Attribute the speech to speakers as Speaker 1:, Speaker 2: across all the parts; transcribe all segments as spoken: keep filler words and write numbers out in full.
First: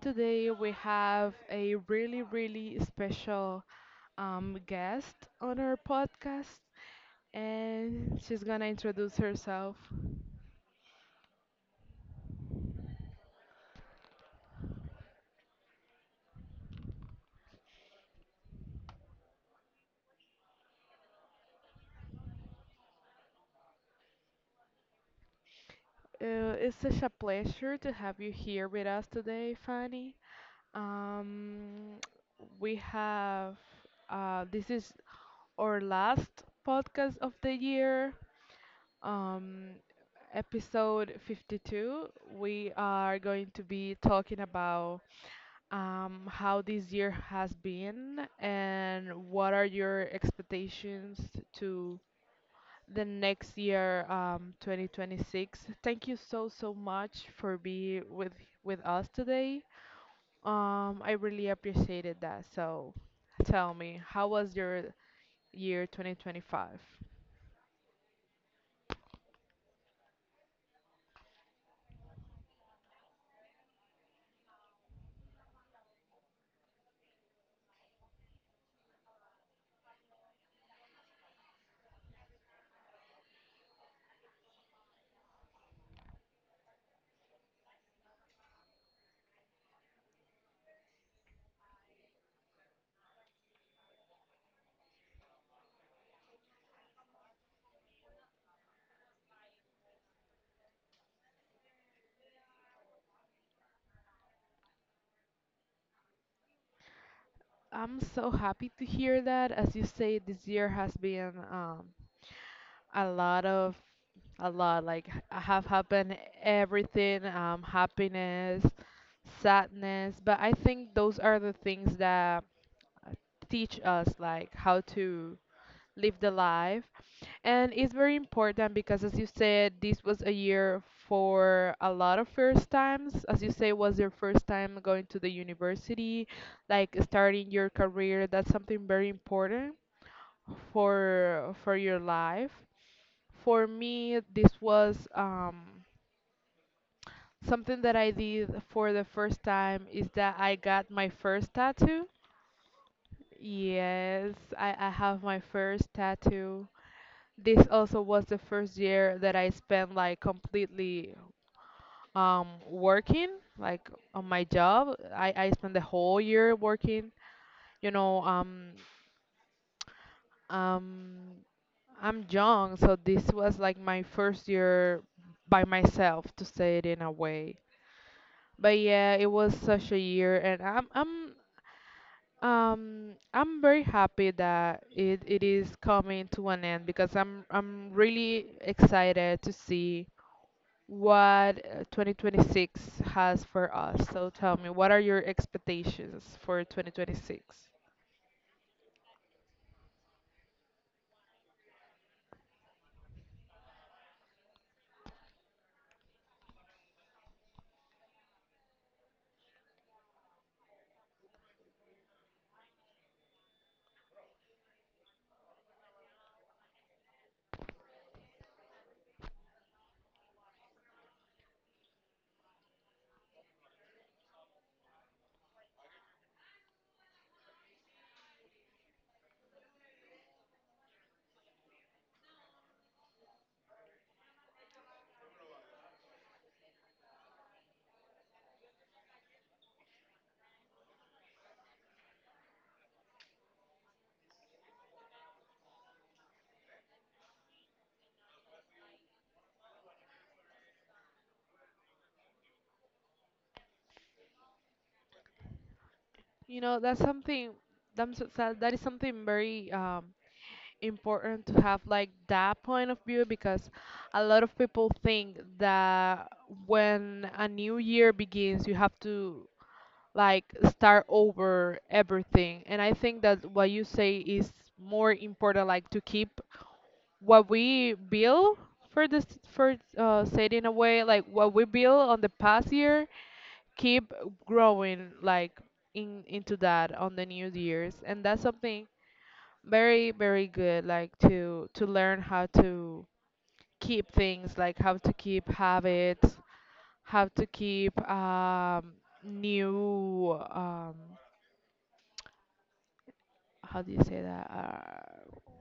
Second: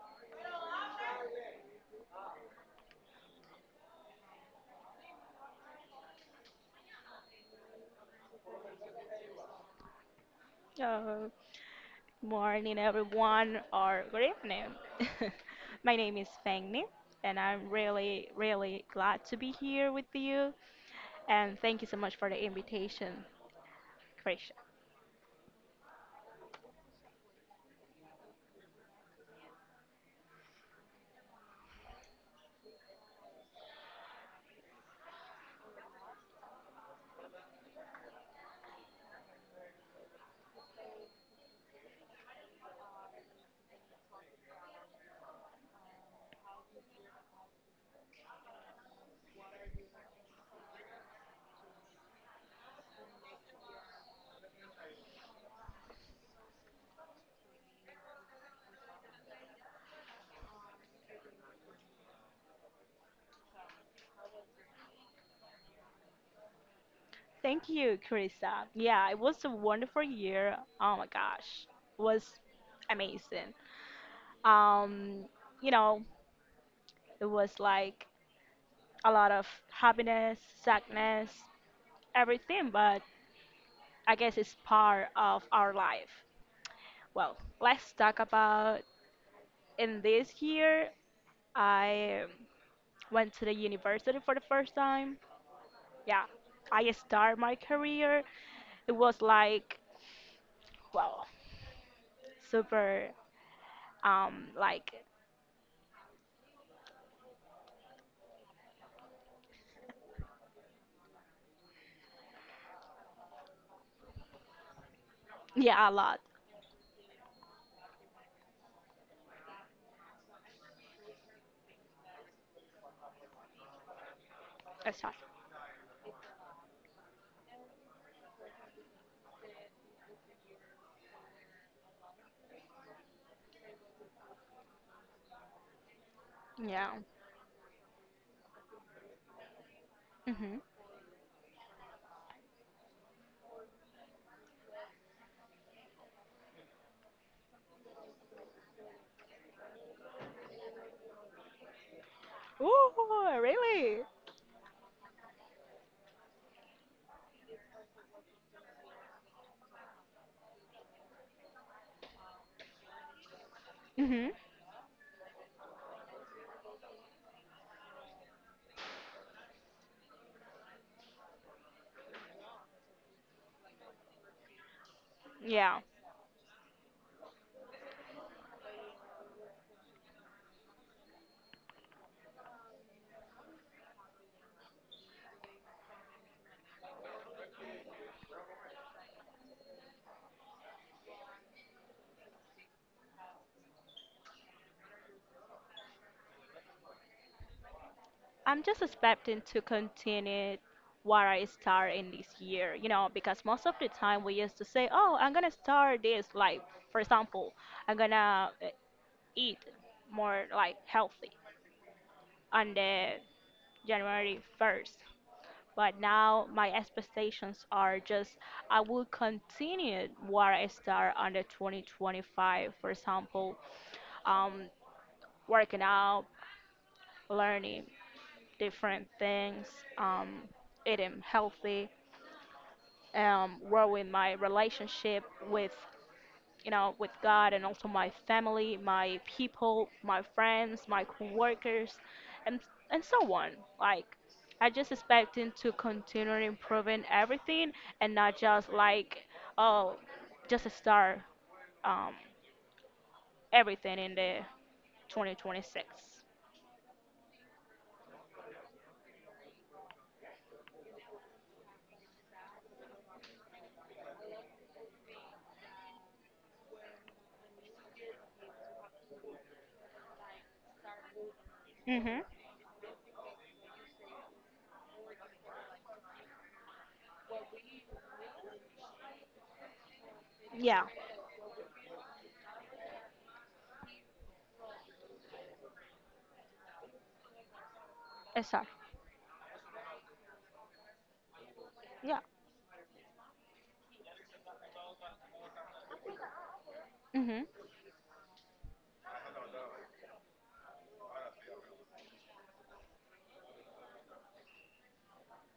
Speaker 1: Today we have a really, really special um, guest on our podcast, and she's gonna introduce herself.
Speaker 2: Uh, Morning, everyone, or good evening. My name is Fengni, and I'm really, really glad to be here with you. And thank you so much for the invitation, Krisha.
Speaker 1: Uh, it's such a pleasure to have you here with us today, Fanny. Um, we have uh, this is our last podcast of the year. Um, Episode fifty-two. We are going to be talking about um, how this year has been and what are your expectations to the next year, um, twenty twenty-six. Thank you so, so much for being with, with us today. Um, I really appreciated that. So tell me, how was your year twenty twenty-five?
Speaker 2: Thank you, Krista. Yeah, it was a wonderful year. Oh my gosh, it was amazing. Um, you know, it was like a lot of happiness, sadness, everything, but I guess it's part of our life. Well, let's talk about in this year I went to the university for the first time. Yeah, I start my career. It was like well, super um like
Speaker 1: I'm so happy to hear that. As you say, this year has been um, a lot of a lot, like h- have
Speaker 2: yeah, a
Speaker 1: happened,
Speaker 2: lot.
Speaker 1: everything, um happiness, sadness, but I think those are the things that uh, teach us, like, how
Speaker 2: Exactly.
Speaker 1: to live the life. And it's very important, because, as you said, this was a year for a lot of first times. As you say, was your first time going to the university,
Speaker 2: Yeah.
Speaker 1: like starting your career. That's something very important
Speaker 2: Mhm.
Speaker 1: for for your life. For me, this was um, something that I did for the first time is that I got my first tattoo.
Speaker 2: Ooh, really?
Speaker 1: Yes, I, I have my first tattoo. This also was the first year that I spent like completely um, working, like on
Speaker 2: Mhm.
Speaker 1: my job. I, I spent the whole year working. You know, um, um, I'm young, so this was like my first year by
Speaker 2: Yeah.
Speaker 1: myself, to say it in a way. But yeah, it was such a year, and I'm I'm um I'm very happy that it, it is coming to an end, because I'm I'm really excited to see what uh, twenty twenty-six has for us. So tell me, what are your expectations for twenty twenty-six?
Speaker 2: I'm just expecting to continue what I start in this year, you know, because most of the time we used to say, "Oh, I'm gonna start this." Like, for example, I'm gonna uh, eat more like healthy on the January first. But now my expectations are just I will continue where I start on the twenty twenty-five. For example, um, working out, learning different things, um, eating healthy, um, growing my relationship with you know, with God and also my family, my people, my friends, my coworkers, and and so on. Like I just expecting to continue improving everything and not just like oh, just start um, everything in the twenty twenty-six.
Speaker 1: You know, that's something that's, that that is something very um important to have, like that point of view, because a lot of people think that when a new year begins, you have to, like, start over
Speaker 2: Mm-hmm.
Speaker 1: everything. And I think that what you say is more important, like to keep what we build for this, for uh, said in a
Speaker 2: Yeah,
Speaker 1: way, like what we build on the past year. Keep growing, like in into that, on the new years. And that's
Speaker 2: exactly.
Speaker 1: something very, very good, like to to learn
Speaker 2: Yeah.
Speaker 1: how to keep things, like how to keep habits, how to
Speaker 2: Mhm.
Speaker 1: keep um new, um how do you say that, uh,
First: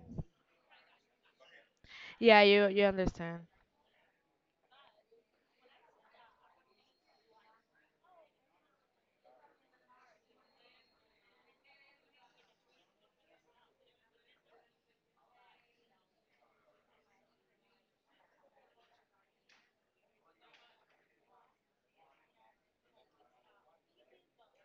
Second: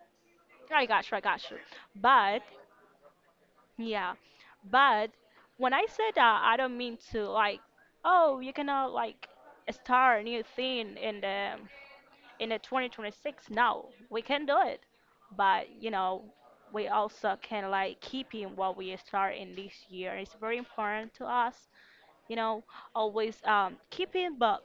Speaker 2: I got you. I got you. But
Speaker 1: yeah, you you understand?
Speaker 2: yeah, but when I say that, I don't mean to like, oh, you cannot like start a new thing in the in the twenty twenty-six. No, we can do it, but you know, we also can like keep in what we start in this year. It's very important to us, you know, always um keeping, but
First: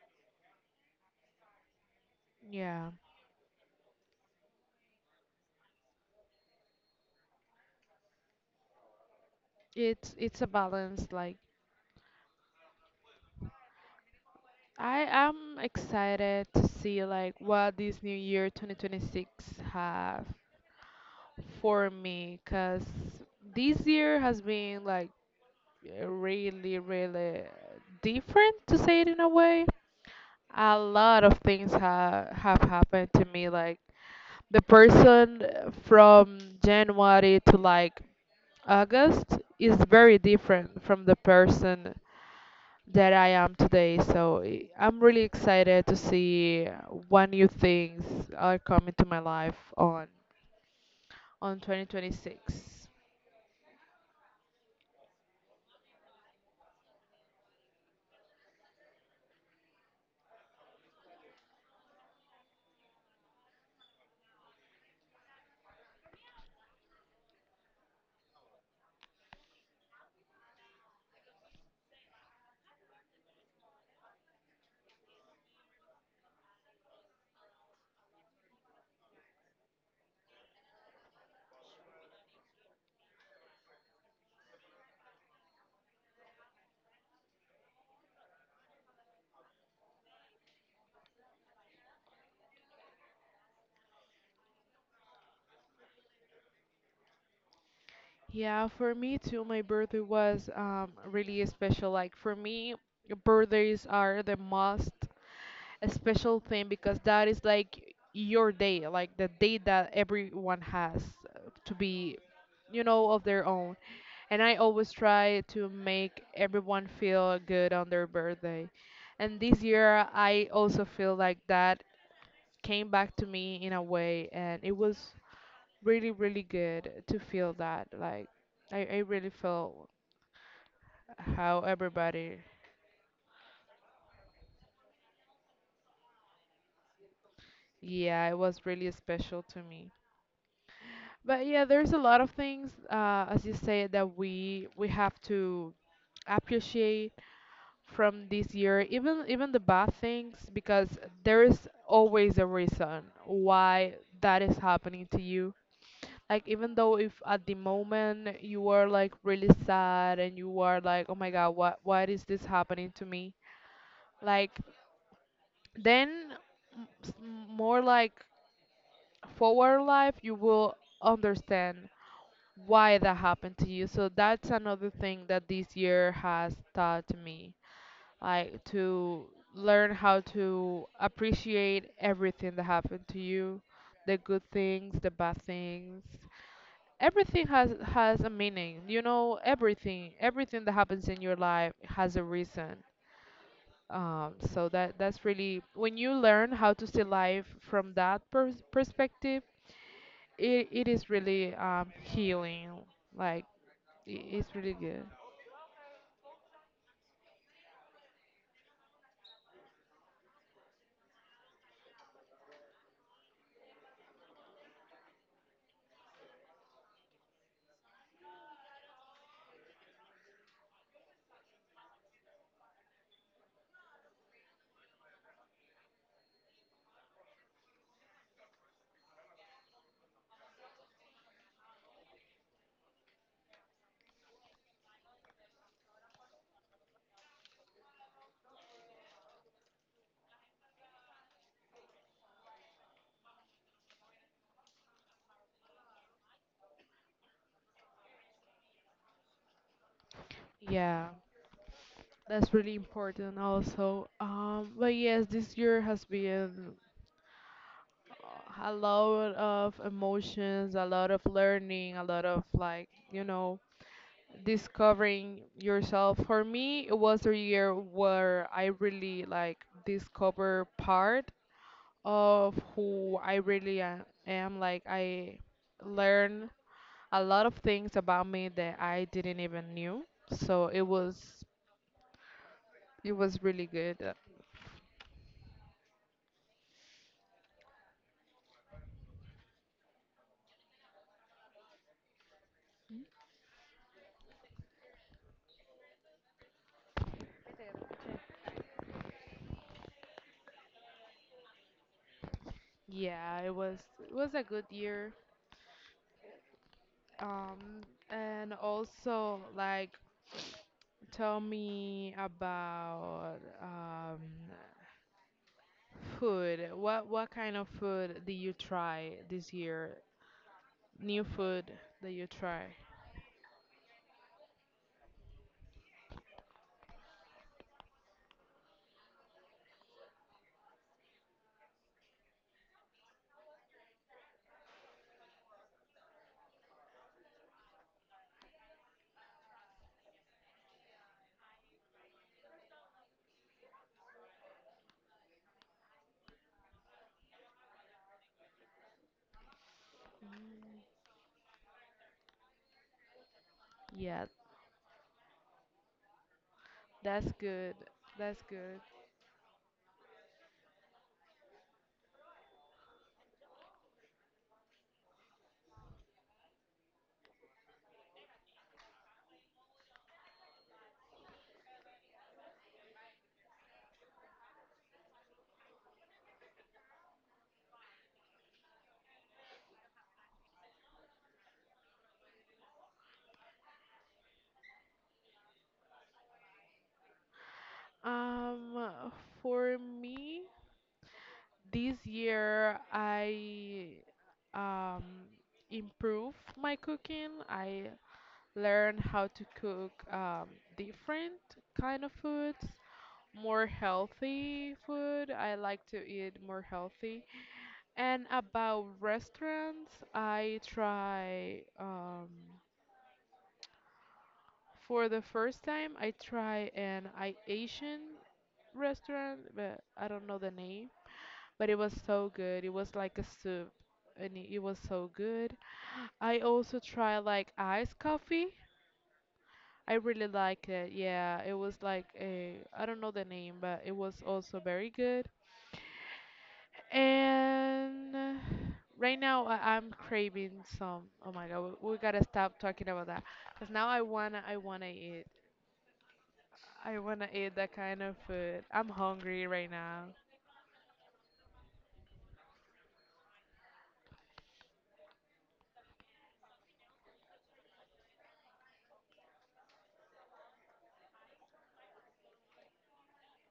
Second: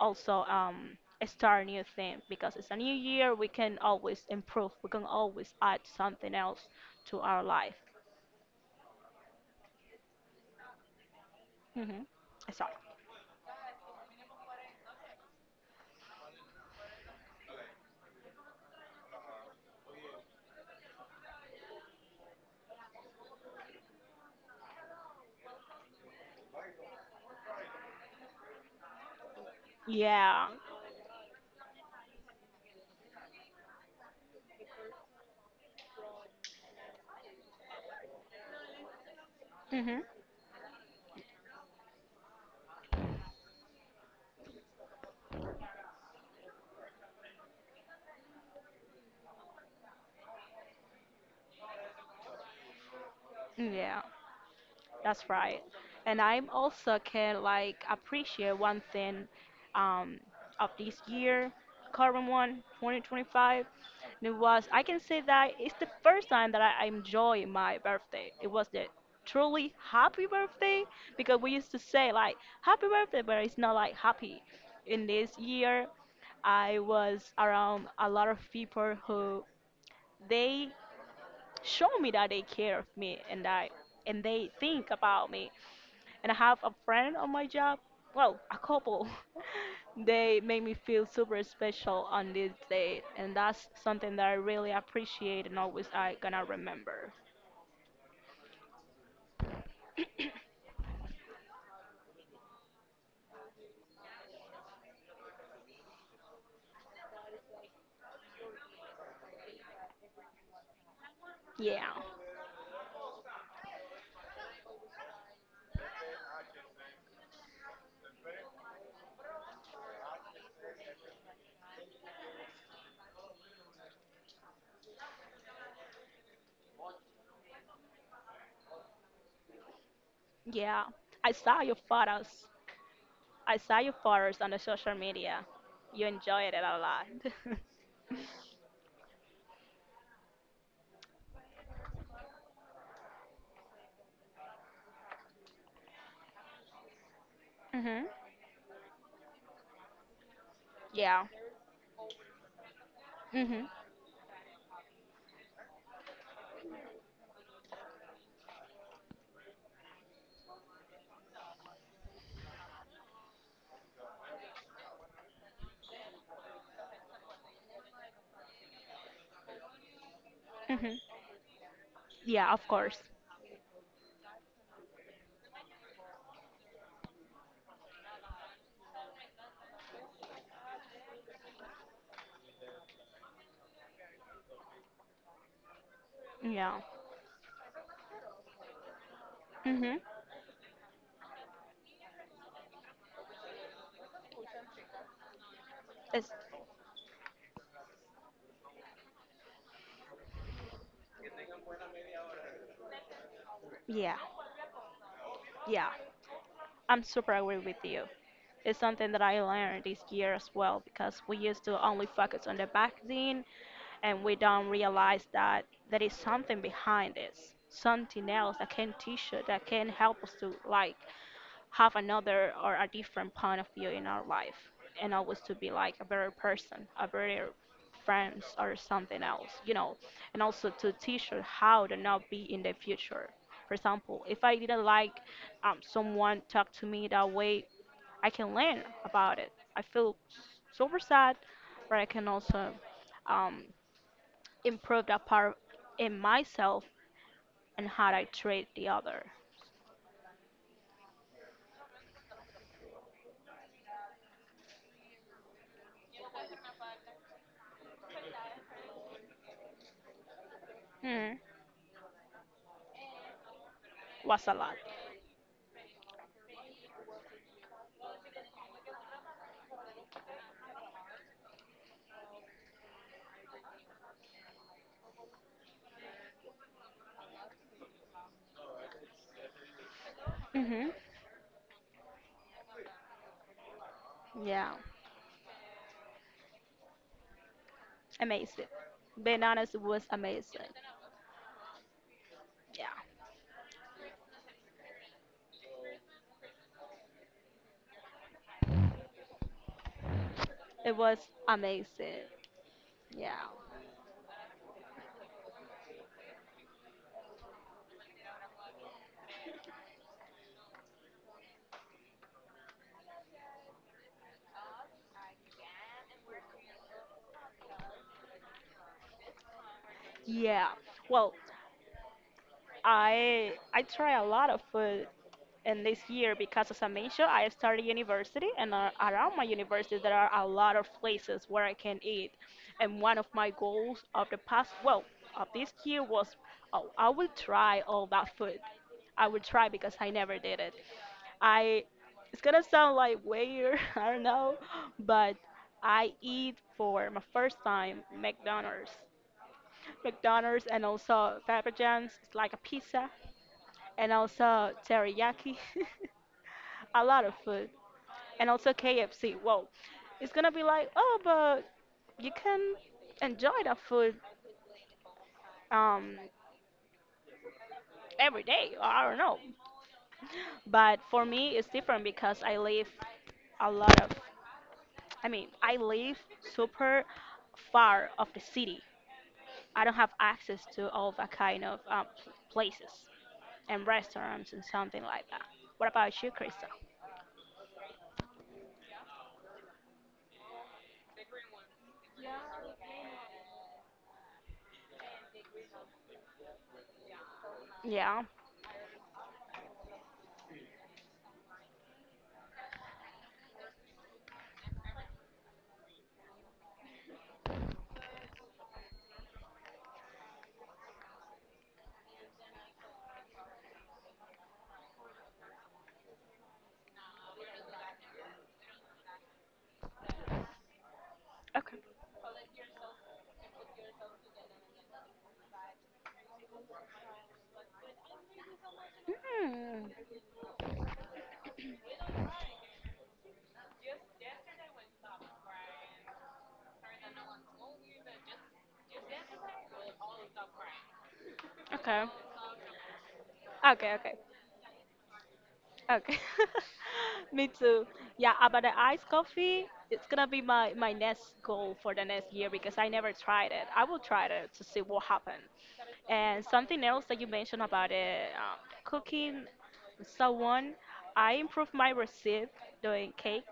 Speaker 2: also um start a new thing because it's a
Speaker 1: Yeah,
Speaker 2: new year. We can always improve. We can always add something else to our life.
Speaker 1: it's it's a balance. Like,
Speaker 2: Mm-hmm. Sorry.
Speaker 1: I am excited to see like what this new year twenty twenty-six have for me, because this year has been like uh, really, really different to say it in a way.
Speaker 2: Yeah.
Speaker 1: A lot of things ha have happened to me. Like the person from January to like August is
Speaker 2: Mhm.
Speaker 1: very different from the person that I am today. So i- I'm really excited to see what new things are coming to my life on on twenty twenty-six.
Speaker 2: Yeah, that's right. And I'm also can like appreciate one thing um of this year, current one twenty twenty five. And it was I can say that it's the first time that I enjoy my birthday. It was the truly happy birthday because we used to say like happy birthday, but it's not like happy. In this year, I was around a lot of people who they show me that they care of me and I and they think about me. And I have a friend on my job, well, a couple. They make me feel super special on this day, and that's something that I really appreciate and always I gonna remember.
Speaker 1: Yeah, for me too, my birthday was um, really special. Like for me, birthdays are the most special thing, because that is like your day, like the day that everyone has uh, to
Speaker 2: Yeah,
Speaker 1: be, you know, of their own. And I always try to make everyone feel good on their birthday. And this year, I also feel like that came back to me in a way, and it was really, really good to feel that, like, I, I really felt
Speaker 2: yeah. I
Speaker 1: how
Speaker 2: saw your
Speaker 1: everybody.
Speaker 2: photos. I saw your photos on the social media. You enjoyed it a lot.
Speaker 1: Yeah, it was really special to me. But yeah, there's a lot of things, uh, as you say, that we we have to appreciate
Speaker 2: mhm.
Speaker 1: from this year, even even the bad things, because
Speaker 2: Yeah.
Speaker 1: there is always a reason
Speaker 2: Mhm.
Speaker 1: why that is happening to you. Like, even though if at the moment you are like really sad and you are like, oh my god, what why is this happening to me? Like then, m- s- more like forward life, you will
Speaker 2: Mhm.
Speaker 1: understand
Speaker 2: Yeah, of course.
Speaker 1: why that happened to you. So that's another thing that this year has taught me, like to learn how to appreciate everything that happened to you, the good things, the bad things.
Speaker 2: Yeah.
Speaker 1: Everything has has a meaning. You know,
Speaker 2: Mhm.
Speaker 1: everything, everything, that happens in your life has a reason. Um, so that that's really when you
Speaker 2: It's
Speaker 1: learn how to see life from that pers perspective, it, it is really um, healing. Like
Speaker 2: yeah.
Speaker 1: i- it's really good.
Speaker 2: Yeah. I'm super agree with you. It's something that I learned this year as well because we used to only focus on the vaccine and we don't realize that there is something behind this, something else that can teach you, that can help us to like have another or a different point of view in our life and always to be like a better person, a better friends or something else, you know, and also to teach you how to not be in the future. For example, if I didn't like um, someone talked to me that way I can learn about it. I feel super sad, but I can also um, improve that part in myself and how I treat the other.
Speaker 1: Yeah, that's really important also. Um, but yes, this year has been a lot of emotions, a lot of
Speaker 2: Hmm,
Speaker 1: learning, a lot of, like, you know,
Speaker 2: was a lot.
Speaker 1: discovering yourself. For me, it was a year where I really, like, discover part of who I really am, am. Like I learned a lot of things about me that I didn't even knew. So it
Speaker 2: Hmm.
Speaker 1: was it was really good. Uh,
Speaker 2: Yeah, amazing. Being honest it was amazing. Yeah, it was amazing. Yeah,
Speaker 1: Yeah, it was it was a good year. Um, and also, like, tell me about um, food. What what kind of food did you try this year?
Speaker 2: yeah.
Speaker 1: New
Speaker 2: Well,
Speaker 1: food that you try?
Speaker 2: I I try a lot of food and this year, because as I mentioned, I started university, and uh, around my university there are a lot of places where I can eat. And one of my goals of the past, well, of this year was, oh, I will try all that food. I will try because I never did it. I, it's gonna sound like weird, I don't know, but I eat for my first time McDonald's, McDonald's, and also Papa John's, it's like a pizza, and
Speaker 1: Yeah,
Speaker 2: also teriyaki. A lot of
Speaker 1: that's
Speaker 2: food,
Speaker 1: good. That's
Speaker 2: and also
Speaker 1: good.
Speaker 2: K F C. Whoa, it's gonna be like, oh, but you can enjoy that food um, every day. Or I don't know, but for me, it's different because I live a lot of. I mean, I live super far of the city. I don't have access to all that kind of um, pl- places and restaurants and something like that. What about you, Krista?
Speaker 1: Um, for me, this year I um, improve my cooking. I
Speaker 2: Yeah.
Speaker 1: learn how to cook um, different kind of foods, more healthy food. I like to eat more healthy. And about restaurants, I try, um, for the first time I try an I Asian restaurant, but I don't know the name, but
Speaker 2: Okay.
Speaker 1: it was so good. It was like a soup, and it it was so good. I also tried like iced coffee.
Speaker 2: Mm.
Speaker 1: I really like it. Yeah, it was like a I don't know the name, but it was also very good. And uh, right now, I, I'm craving some. Oh my God, we, we
Speaker 2: Okay.
Speaker 1: gotta stop talking about that, cause now
Speaker 2: Okay.
Speaker 1: I
Speaker 2: Okay.
Speaker 1: wanna I wanna eat.
Speaker 2: Okay.
Speaker 1: I wanna
Speaker 2: Me
Speaker 1: eat that
Speaker 2: too.
Speaker 1: kind of
Speaker 2: Yeah, about
Speaker 1: food.
Speaker 2: the
Speaker 1: I'm
Speaker 2: iced
Speaker 1: hungry
Speaker 2: coffee,
Speaker 1: right
Speaker 2: it's
Speaker 1: now.
Speaker 2: gonna be my my next goal for the next year because I never tried it. I will try it to see what happened. And something else that you mentioned about it, um, cooking someone, I improved my recipe doing cakes.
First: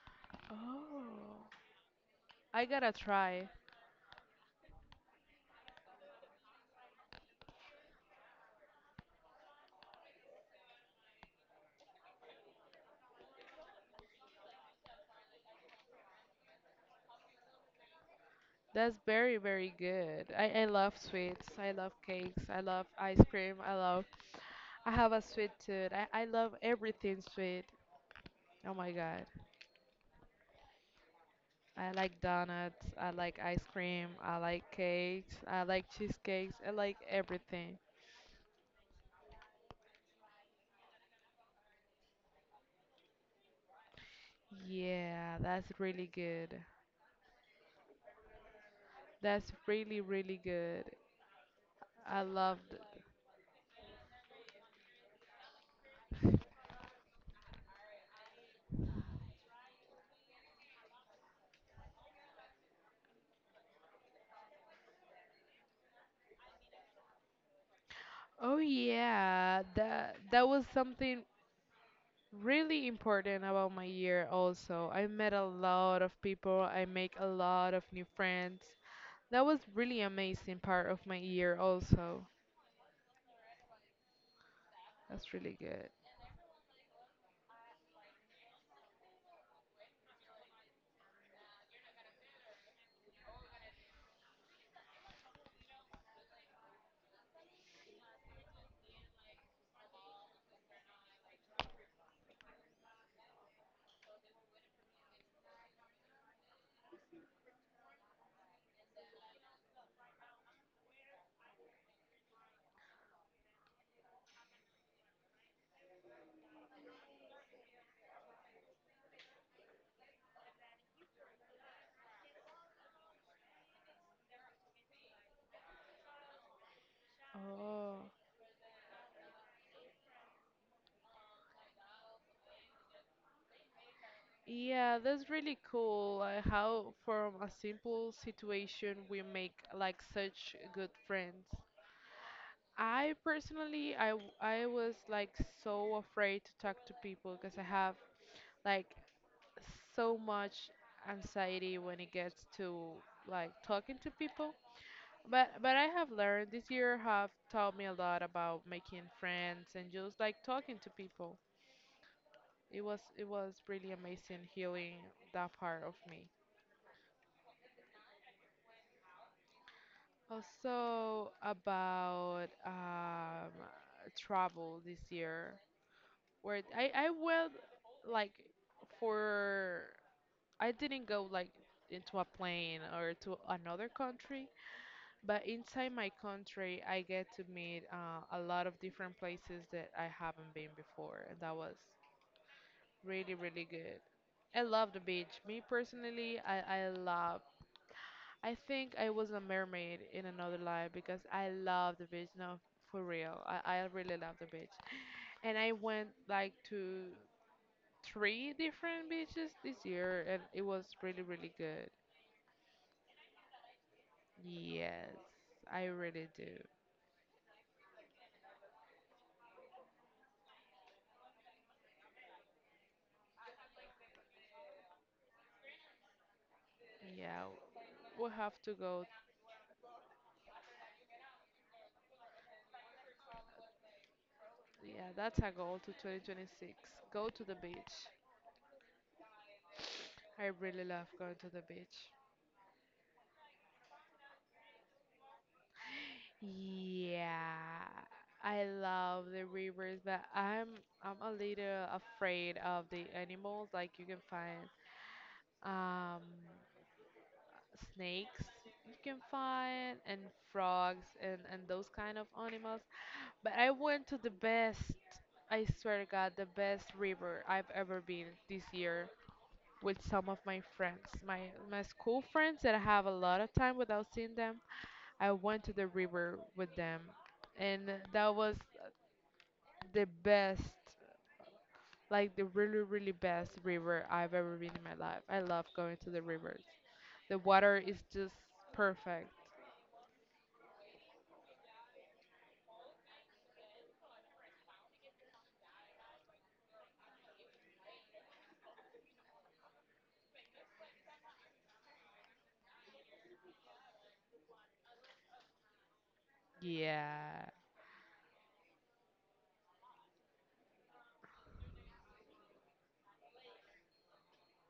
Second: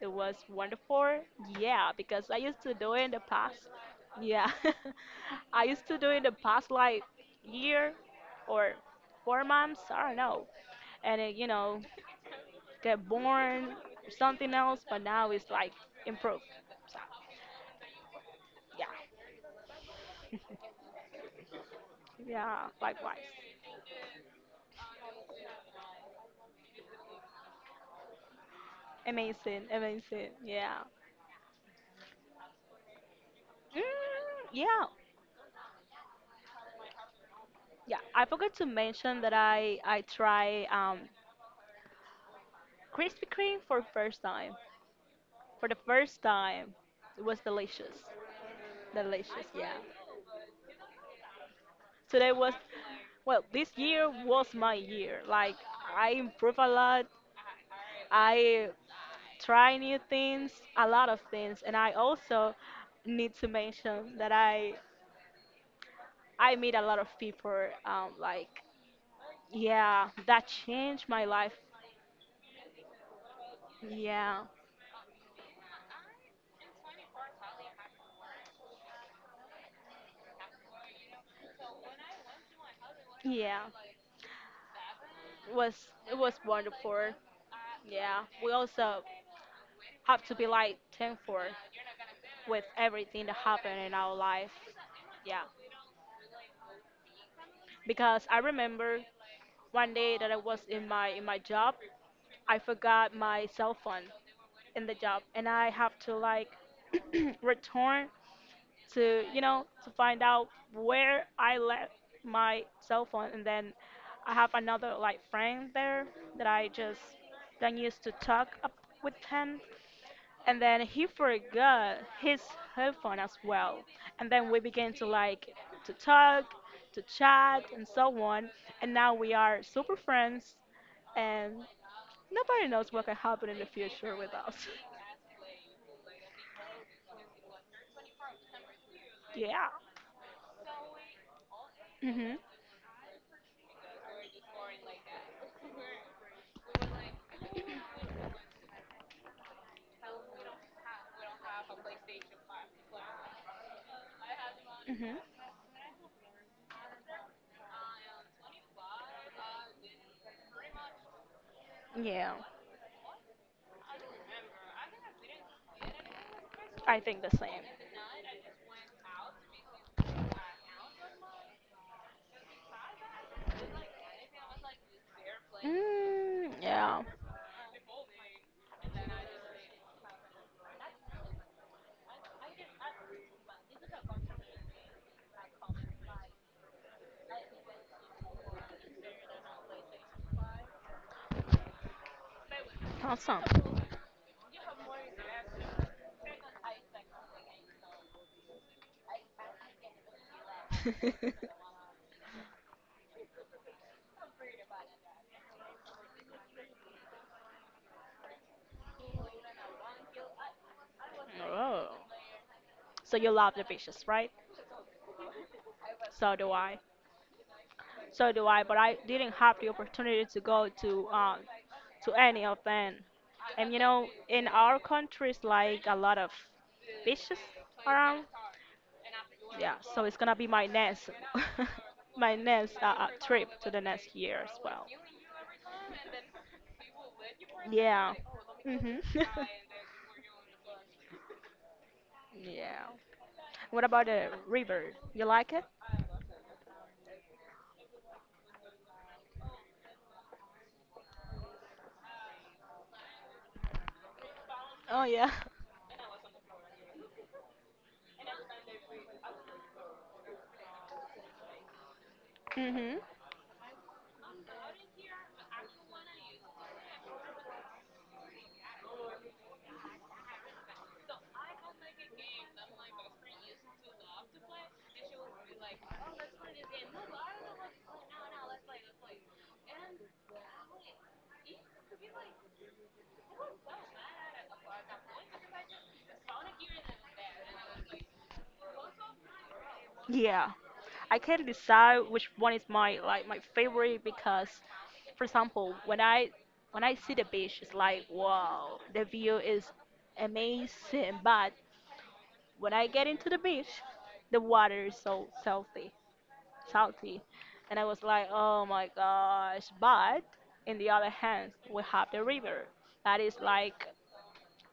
Speaker 2: It was wonderful.
Speaker 1: Oh,
Speaker 2: Yeah, because I used
Speaker 1: I
Speaker 2: to
Speaker 1: gotta
Speaker 2: do it in the
Speaker 1: try.
Speaker 2: past. Yeah. I used to do it in the past like year or four months, I don't know and it, you know get born or something else, but now it's like improved. So yeah,
Speaker 1: That's very, very good. I, I love sweets. I love cakes. I
Speaker 2: yeah,
Speaker 1: love
Speaker 2: likewise.
Speaker 1: ice cream. I love. I have a sweet tooth. I, I love everything sweet. Oh my God.
Speaker 2: Amazing, amazing. Yeah.
Speaker 1: I like donuts. I like ice cream. I
Speaker 2: Mm,
Speaker 1: like
Speaker 2: yeah,
Speaker 1: cakes. I like cheesecakes. I like everything.
Speaker 2: yeah. I forgot to mention that I I try um Krispy Kreme for first time.
Speaker 1: Yeah,
Speaker 2: For
Speaker 1: that's
Speaker 2: the
Speaker 1: really
Speaker 2: first
Speaker 1: good.
Speaker 2: time, it was delicious, delicious.
Speaker 1: That's
Speaker 2: Yeah.
Speaker 1: really, really good. I
Speaker 2: Today was,
Speaker 1: loved.
Speaker 2: well, this year was my year. Like I improved a lot. I try new things, a lot of things. And I also need to mention that I I meet a lot of people. Um,
Speaker 1: Oh
Speaker 2: like
Speaker 1: yeah,
Speaker 2: yeah,
Speaker 1: that that
Speaker 2: that
Speaker 1: was
Speaker 2: changed
Speaker 1: something
Speaker 2: my life.
Speaker 1: really important about my year
Speaker 2: Yeah,
Speaker 1: also. I met a lot of people, I make a lot of new friends. That was really amazing part of my year also.
Speaker 2: yeah,
Speaker 1: That's really
Speaker 2: it was
Speaker 1: good.
Speaker 2: it was wonderful. Yeah, we also have to be like thankful with everything that happened in our life. Yeah, because I remember one day that I was in my in my job, I forgot my cell phone in the job and I have to like return to you know to find out where I left my cell phone and then I have another like friend there that I just don't used to talk up with him and then he forgot his headphone as well and then we began to like to talk to chat and
Speaker 1: Oh.
Speaker 2: so on and now we are super friends and nobody knows what can happen in the future with us
Speaker 1: Yeah, that's really cool. uh, How from a simple situation we make
Speaker 2: yeah.
Speaker 1: like such good friends.
Speaker 2: Hmm.
Speaker 1: I personally, I w- I was like so afraid to talk to people, because I have, like, so much anxiety when it gets to like talking to people.
Speaker 2: Hmm.
Speaker 1: But but I have learned, this year have taught me a lot about making friends and just like talking to people.
Speaker 2: Yeah,
Speaker 1: It was it was really amazing, healing that part of me.
Speaker 2: I think the same.
Speaker 1: Also about, um, travel this year,
Speaker 2: Mm,
Speaker 1: where I
Speaker 2: yeah,
Speaker 1: I went, like for I didn't go like into a plane or to another country. But inside my country, I get to meet, uh, a lot of different places that I haven't been before, and that was really, really
Speaker 2: awesome.
Speaker 1: good. I love the beach. Me personally, I, I love. I think I was a mermaid in another life because I love the beach. No, for real, I, I really love the beach. And I went like to three different beaches this year, and it was really, really
Speaker 2: Oh.
Speaker 1: good.
Speaker 2: So you love the beaches, right?
Speaker 1: Yes, I really
Speaker 2: So
Speaker 1: do.
Speaker 2: do I. So do I, but I didn't have the opportunity to go to um to any of them. And you know, in our country, it's like a lot of beaches
Speaker 1: Yeah,
Speaker 2: around.
Speaker 1: we'll have to go.
Speaker 2: Yeah, so it's gonna be my next, my next uh, uh, trip to the next year as well.
Speaker 1: Yeah, that's our goal to twenty twenty-six. Go to the beach.
Speaker 2: Yeah. Mhm.
Speaker 1: I really love going to the beach.
Speaker 2: Yeah. What about the river? You like it?
Speaker 1: Yeah, I love the rivers, but I'm I'm a little afraid of the animals. Like you can find,
Speaker 2: Oh yeah.
Speaker 1: um snakes, you can find, and frogs, and and those kind of animals.
Speaker 2: Hmm.
Speaker 1: But I went to the best, I swear to God, the best river I've ever been this year, with some of my friends, my my school friends that I have a lot of time without seeing them. I went to the river with them, and that was the best, like the really, really best river I've ever been in my life. I love going to the rivers. The water is just perfect.
Speaker 2: Yeah. I can't decide which one is my like my favorite because for example when I when I see the beach it's like wow the view is amazing but when I get into the beach, the water is so salty, salty,
Speaker 1: Yeah,
Speaker 2: and I was like, oh my gosh. But in the other hand, we have the river. That is like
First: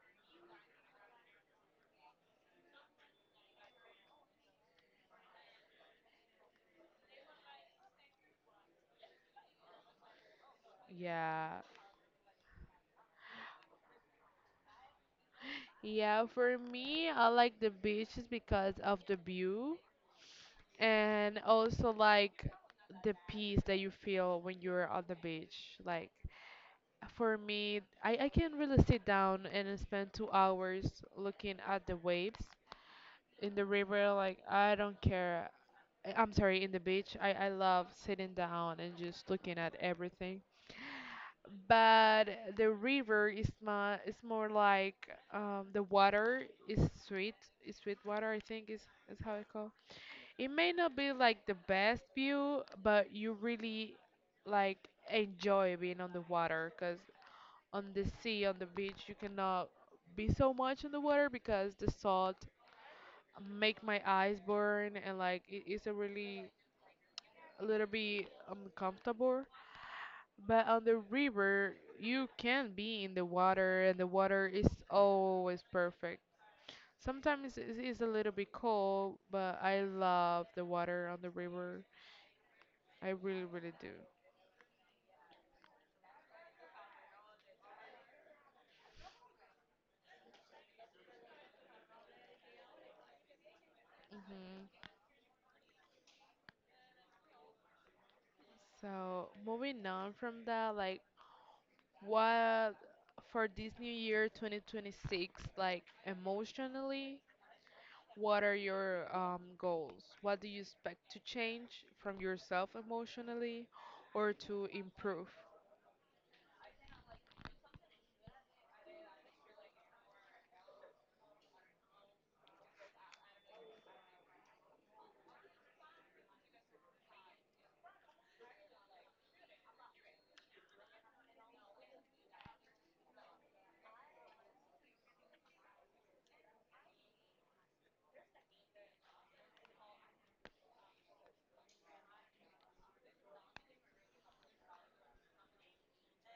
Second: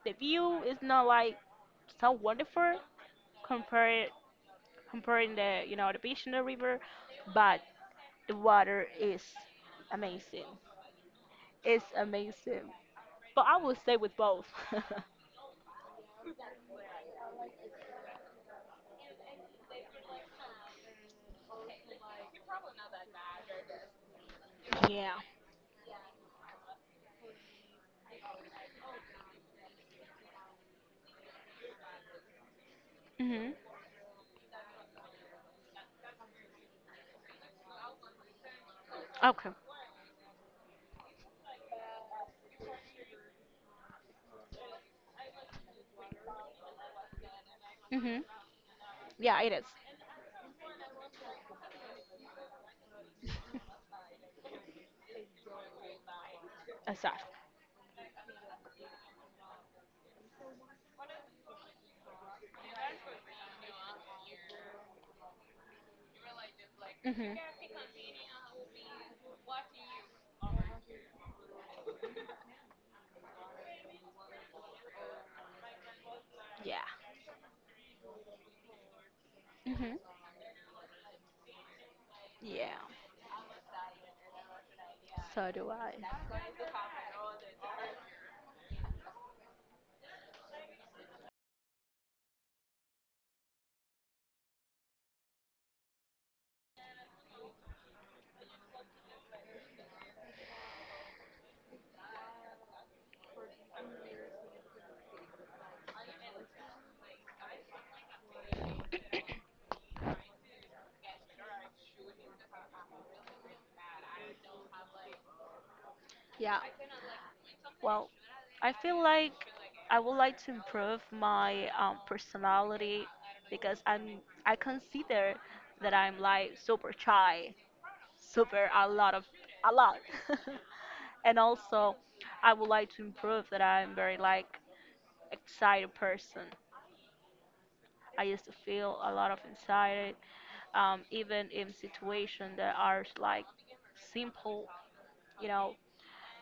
Speaker 2: the view is not like so wonderful compared comparing the you know the beach and the river, but the water is amazing.
Speaker 1: yeah,
Speaker 2: It's amazing. But I will stay with both.
Speaker 1: yeah. For me, I like the beaches because of the view. And also like the peace that you feel when you're on
Speaker 2: Yeah.
Speaker 1: the beach. Like for me, I, I can really sit down and spend two hours looking at the waves.
Speaker 2: Mhm.
Speaker 1: In the river, like I don't care. I- i'm sorry in the beach, i, I love sitting down and just
Speaker 2: Okay.
Speaker 1: looking at everything. But the river is my is more like, um, the water is sweet. Is sweet
Speaker 2: Mhm.
Speaker 1: water, I think is, is how
Speaker 2: Yeah,
Speaker 1: it
Speaker 2: it is.
Speaker 1: called. It may not be like the best view, but you really like enjoy being on the water. Because
Speaker 2: Aside.
Speaker 1: on the sea, on the beach, you cannot be so much in the water because the salt make my eyes burn, and like it is a really
Speaker 2: Mhm.
Speaker 1: a little bit uncomfortable. But on the river, you can be in the water and the water is always perfect.
Speaker 2: Yeah,
Speaker 1: Sometimes it is a little bit cold, but I
Speaker 2: hmm
Speaker 1: love the water on the river.
Speaker 2: yeah.
Speaker 1: I really, really do.
Speaker 2: So do I.
Speaker 1: Hmm. So moving on from that, like what for this new year twenty twenty-six, like emotionally, what are your um, goals? What do you expect to change from yourself emotionally or to improve?
Speaker 2: Yeah, well, I feel like I would like to improve my um, personality because I'm I consider that I'm like super shy, super a lot of a lot. And also I would like to improve that I'm very like excited person. I used to feel a lot of anxiety um, even in situations that are like simple, you know,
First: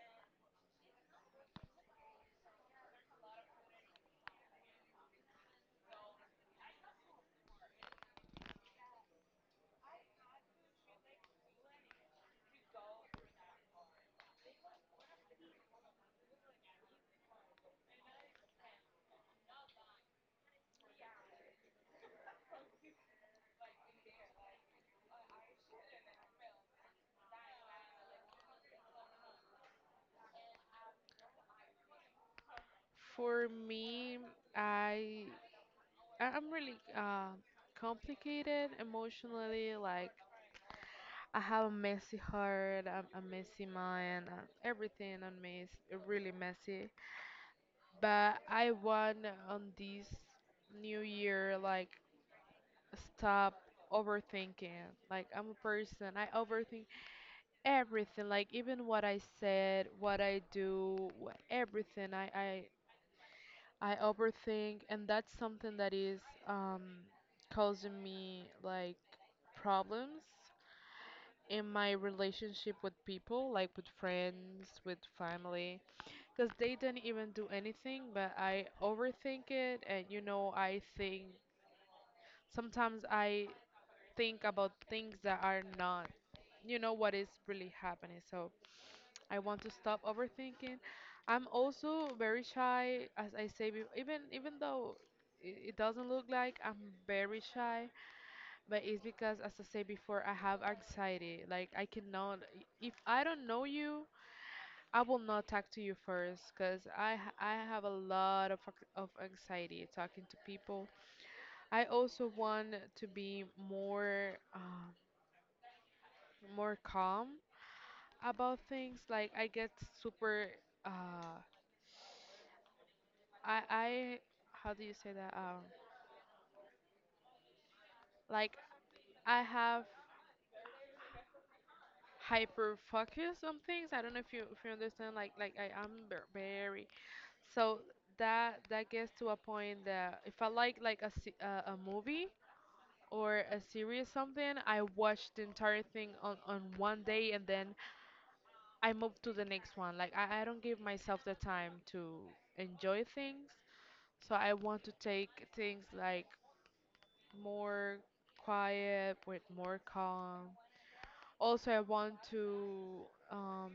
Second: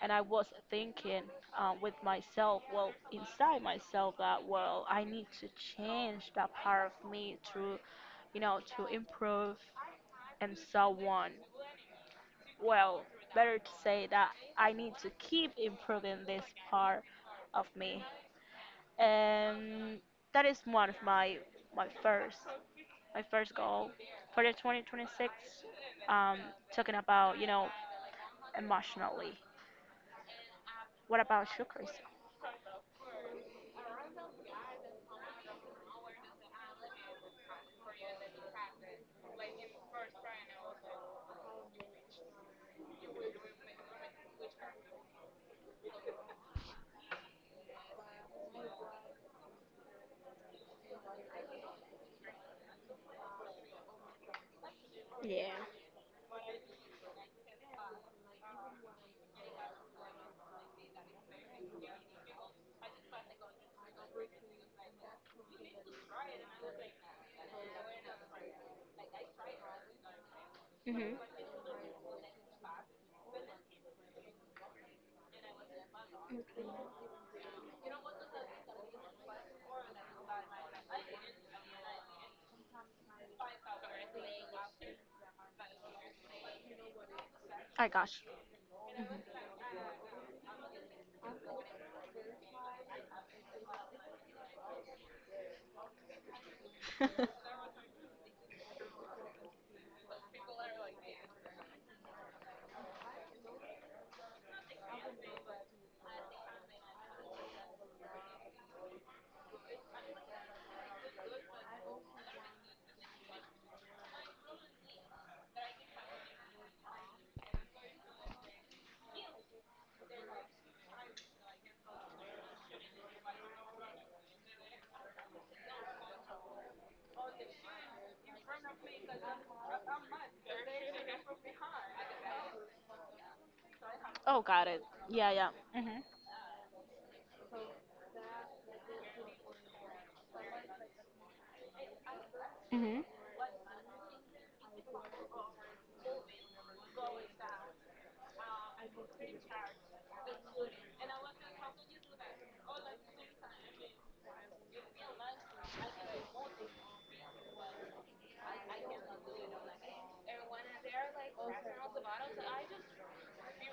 Speaker 2: and I was thinking uh, with myself, well, inside myself, that well, I need to change that part of me to, you know, to improve and so on. Well, better to say that I need to keep improving this part of me, and that is one of my my first my first goal for the twenty twenty-six. Um, Talking about you know emotionally. What about you, Chris?
Speaker 1: For me, I I- I'm really uh, complicated emotionally. Like I have a messy heart, a, a messy mind, uh, everything on me is really messy. But I want on this new year like stop overthinking. Like I'm
Speaker 2: Yeah.
Speaker 1: a person, I overthink everything, like even what I said, what I do, wh- everything. I I I overthink and that's something that is um causing me like problems
Speaker 2: Hmm.
Speaker 1: in my relationship with people, like with friends, with family. Because they didn't even do anything, but I overthink it, and you know, I think sometimes I think about things that are not, you know, what is really
Speaker 2: I
Speaker 1: happening.
Speaker 2: gosh.
Speaker 1: So
Speaker 2: Mhm.
Speaker 1: I want to stop overthinking. I'm also very shy, as I say, be- even even though it, it doesn't look like I'm very shy, but it's because, as I say before, I have anxiety. Like I cannot, if I don't know you, I will not talk to you first because I ha- I have a lot of ac- of anxiety talking to people. I also want to be more um, more calm about things. Like I get super uh I I how do you say that, um like I have hyper focus on things. I don't know if
Speaker 2: Oh,
Speaker 1: you if
Speaker 2: got
Speaker 1: you
Speaker 2: it.
Speaker 1: understand. Like
Speaker 2: Yeah, yeah.
Speaker 1: like I am
Speaker 2: Mhm.
Speaker 1: ver- very. So that that gets to a point that if I like like a se- uh, a movie
Speaker 2: Mhm.
Speaker 1: or a series, something I watched the entire thing on, on one day, and then I move to the next one. Like I, I don't give myself the time to enjoy things. So I want to take things like more quiet, with more calm. Also I want to um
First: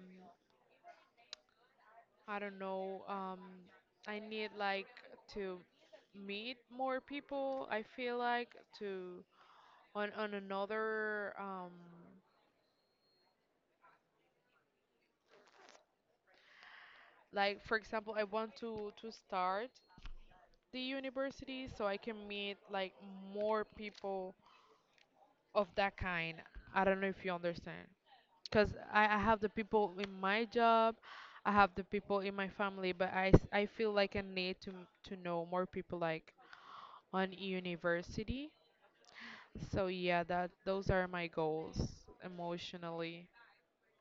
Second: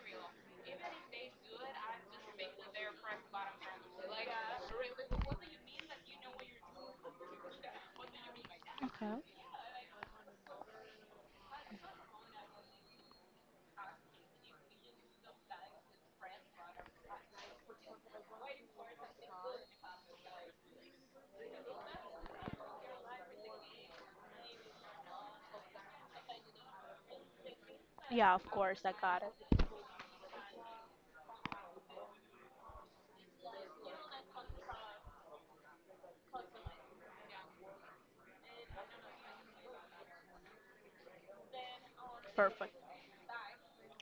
Speaker 1: I don't know um I need like to meet more people, I feel like,
Speaker 2: Okay.
Speaker 1: to on on another, um like for example, I want to to start the university so I can meet like more people of that kind. I don't know if you understand.
Speaker 2: Yeah, of
Speaker 1: Cause
Speaker 2: course, I
Speaker 1: I, I
Speaker 2: got
Speaker 1: have the
Speaker 2: it.
Speaker 1: people in my job, I have the people in my family, but I, s- I feel like I need to to know more people like on university. So yeah, that those are my goals
Speaker 2: Perfect.
Speaker 1: emotionally.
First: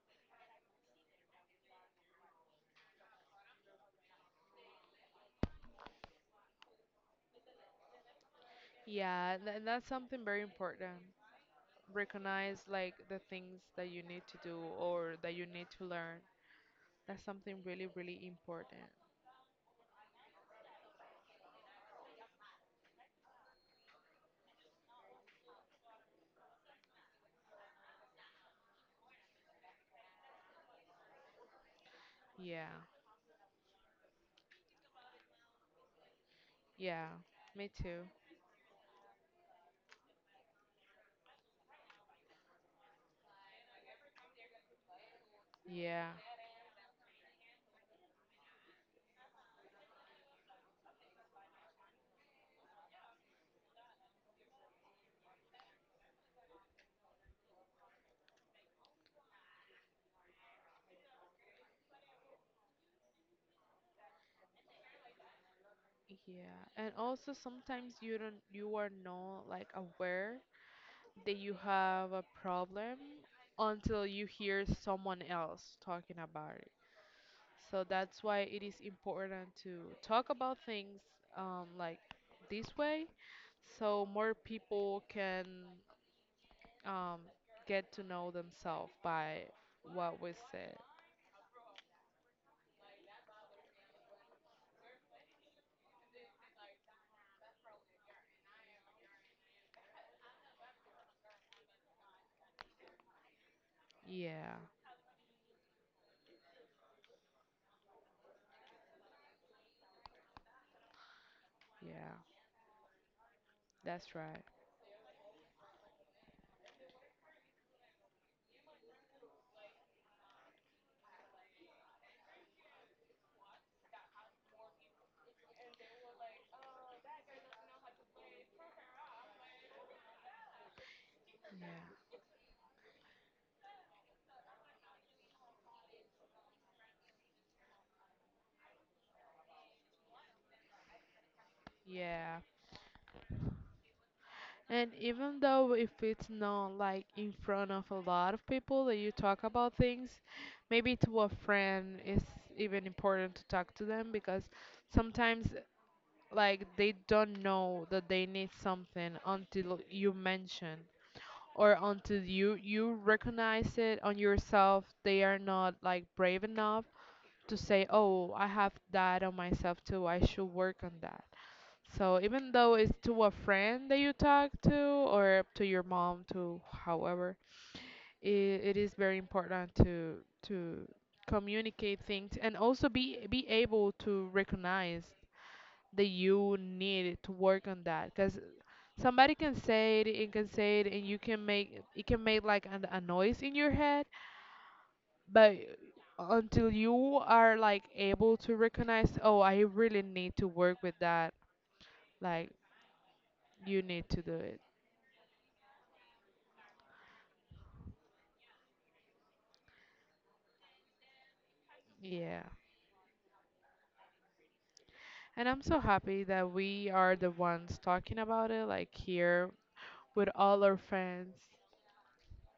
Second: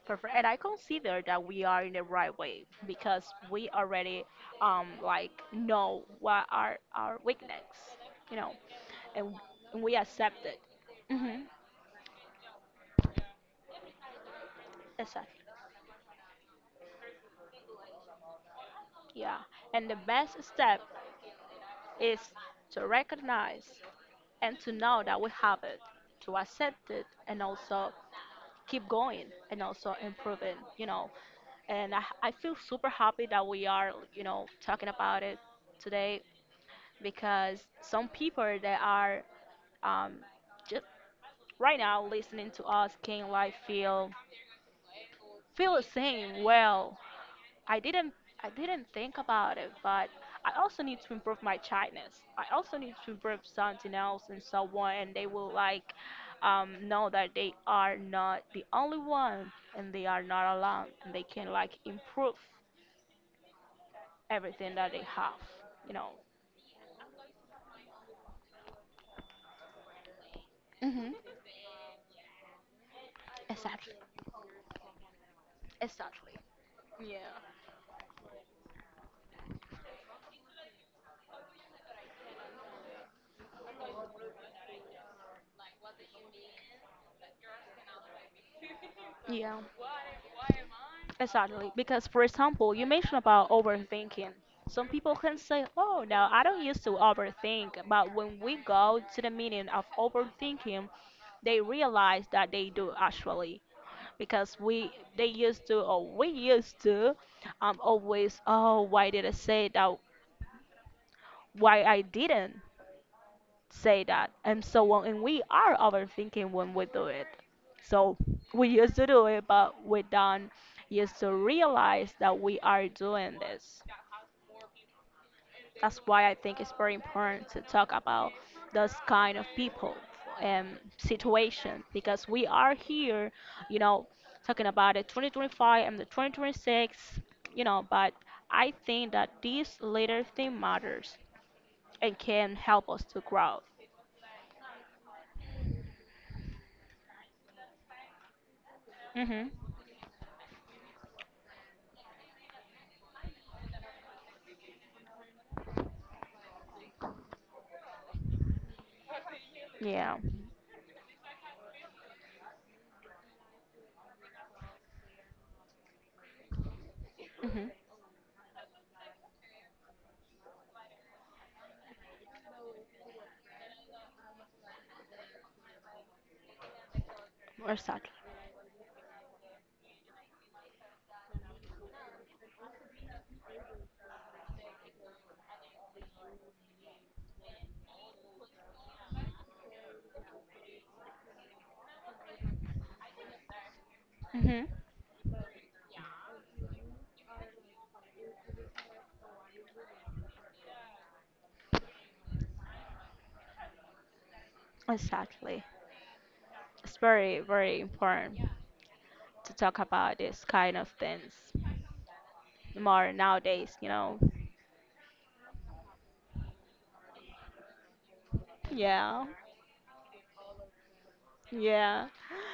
Speaker 2: Perfect. And I consider that we are in the right way because we already um like know what are our weakness, you know, and
Speaker 1: Yeah, and
Speaker 2: and
Speaker 1: that's
Speaker 2: we
Speaker 1: something very
Speaker 2: accept it.
Speaker 1: important.
Speaker 2: Mhm.
Speaker 1: Recognize like the things that you need to do or that
Speaker 2: Exactly.
Speaker 1: you need to learn. That's something really, really important.
Speaker 2: Yeah. And the best step is to recognize and to know that we have it, to accept it, and also keep going and also improving, you know. And I, I feel
Speaker 1: Yeah.
Speaker 2: super happy that we are, you know, talking about it today
Speaker 1: Yeah.
Speaker 2: because
Speaker 1: Me too.
Speaker 2: some people that are um, just right now listening to us can like feel feel the
Speaker 1: Yeah.
Speaker 2: same well I didn't I didn't think about it, but I also need to improve my shyness. I also need to improve something else in someone, and they will like um, know that they are not the only one, and they are not alone, and they can like improve everything that they have. You know.
Speaker 1: Yeah. And also sometimes you don't you are not like aware
Speaker 2: Mhm.
Speaker 1: that you have a problem
Speaker 2: Exactly,
Speaker 1: until you hear someone else talking
Speaker 2: exactly.
Speaker 1: about it.
Speaker 2: Yeah.
Speaker 1: So that's why it is important to talk about things, um, like this way, so more people can um, get to know themselves by
Speaker 2: Yeah.
Speaker 1: what we said.
Speaker 2: Exactly, because for example, you mentioned about overthinking. Some people can say, "Oh, no, I don't used to overthink," but when we go to the meaning of overthinking, they realize that they do actually,
Speaker 1: Yeah,
Speaker 2: because we they used to or we used to, um, always, oh, why did I say that? Why I
Speaker 1: yeah,
Speaker 2: didn't? Say
Speaker 1: that's
Speaker 2: that
Speaker 1: right.
Speaker 2: and so on, and we are overthinking when we do it. So we used to do it, but we don't used to realize that we are doing this. That's why I think it's very important to talk about those kind of people and
Speaker 1: Yeah,
Speaker 2: situation, because we are here, you know, talking about the twenty twenty-five and the twenty twenty-six, you know. But I think that this little thing matters and
Speaker 1: yeah.
Speaker 2: can help us to grow.
Speaker 1: And even though if it's not like in front of a lot of people that you talk
Speaker 2: Hmm.
Speaker 1: about things, maybe to a friend it's even important to talk to them because sometimes like they don't know that they need something until you
Speaker 2: Yeah.
Speaker 1: mention, or until you you recognize it on yourself. They are not like brave enough to
Speaker 2: Hmm.
Speaker 1: say, oh, I have that on myself too. I should work on that. So even though it's to a friend that you talk to, or to your mom, to however,
Speaker 2: Exactly.
Speaker 1: it, it is very important to to communicate things, and also be be able to recognize that you need to work on that. Because somebody can say it and can say it and you can make it can make like an, a noise in your head,
Speaker 2: Hmm.
Speaker 1: but until you are like able to recognize, oh, I really need to work with that, like you need to do it.
Speaker 2: Exactly. It's very, very important to talk about this kind of things
Speaker 1: Yeah.
Speaker 2: more nowadays, you know.
Speaker 1: And I'm so happy that we are the ones talking about it, like
Speaker 2: Yeah.
Speaker 1: here with all our friends.
Speaker 2: Yeah.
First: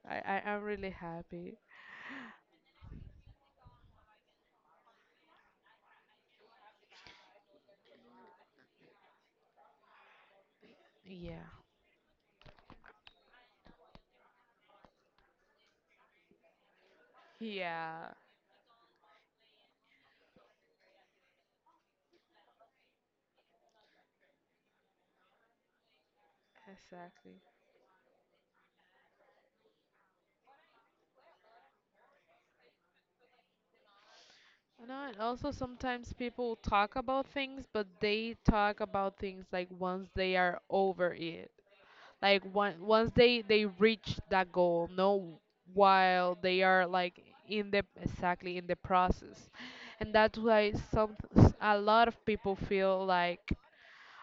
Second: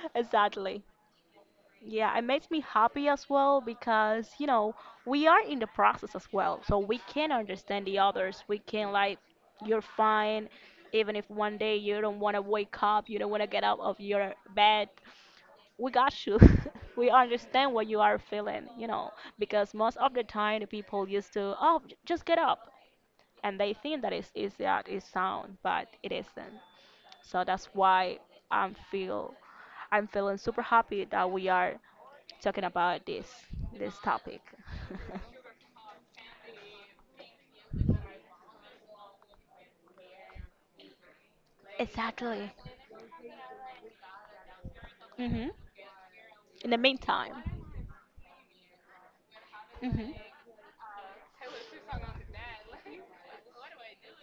Speaker 1: I, I am
Speaker 2: Exactly.
Speaker 1: really happy.
Speaker 2: Yeah, it makes me happy as well because, you know, we are in the process as well. So we can understand the others. We can like, you're fine even if
Speaker 1: Yeah.
Speaker 2: one day you don't want to wake up, you don't want to get out of your bed. We got you. We understand what you
Speaker 1: Yeah,
Speaker 2: are feeling, you know, because most of the time the people used to, oh, j- just get up. And they think that it's easy, that it's sound, but it isn't.
Speaker 1: exactly.
Speaker 2: So that's why I'm feel, I'm feeling super happy that we are talking about this, this topic.
Speaker 1: You know, and also sometimes people talk about things, but they talk about things like once they are over it. Like
Speaker 2: Exactly.
Speaker 1: one, once they they reach that goal. No,
Speaker 2: Hmm.
Speaker 1: while they
Speaker 2: In the
Speaker 1: are like,
Speaker 2: meantime.
Speaker 1: in the exactly in the process.
Speaker 2: Hmm.
Speaker 1: And that's why some a lot of people feel like,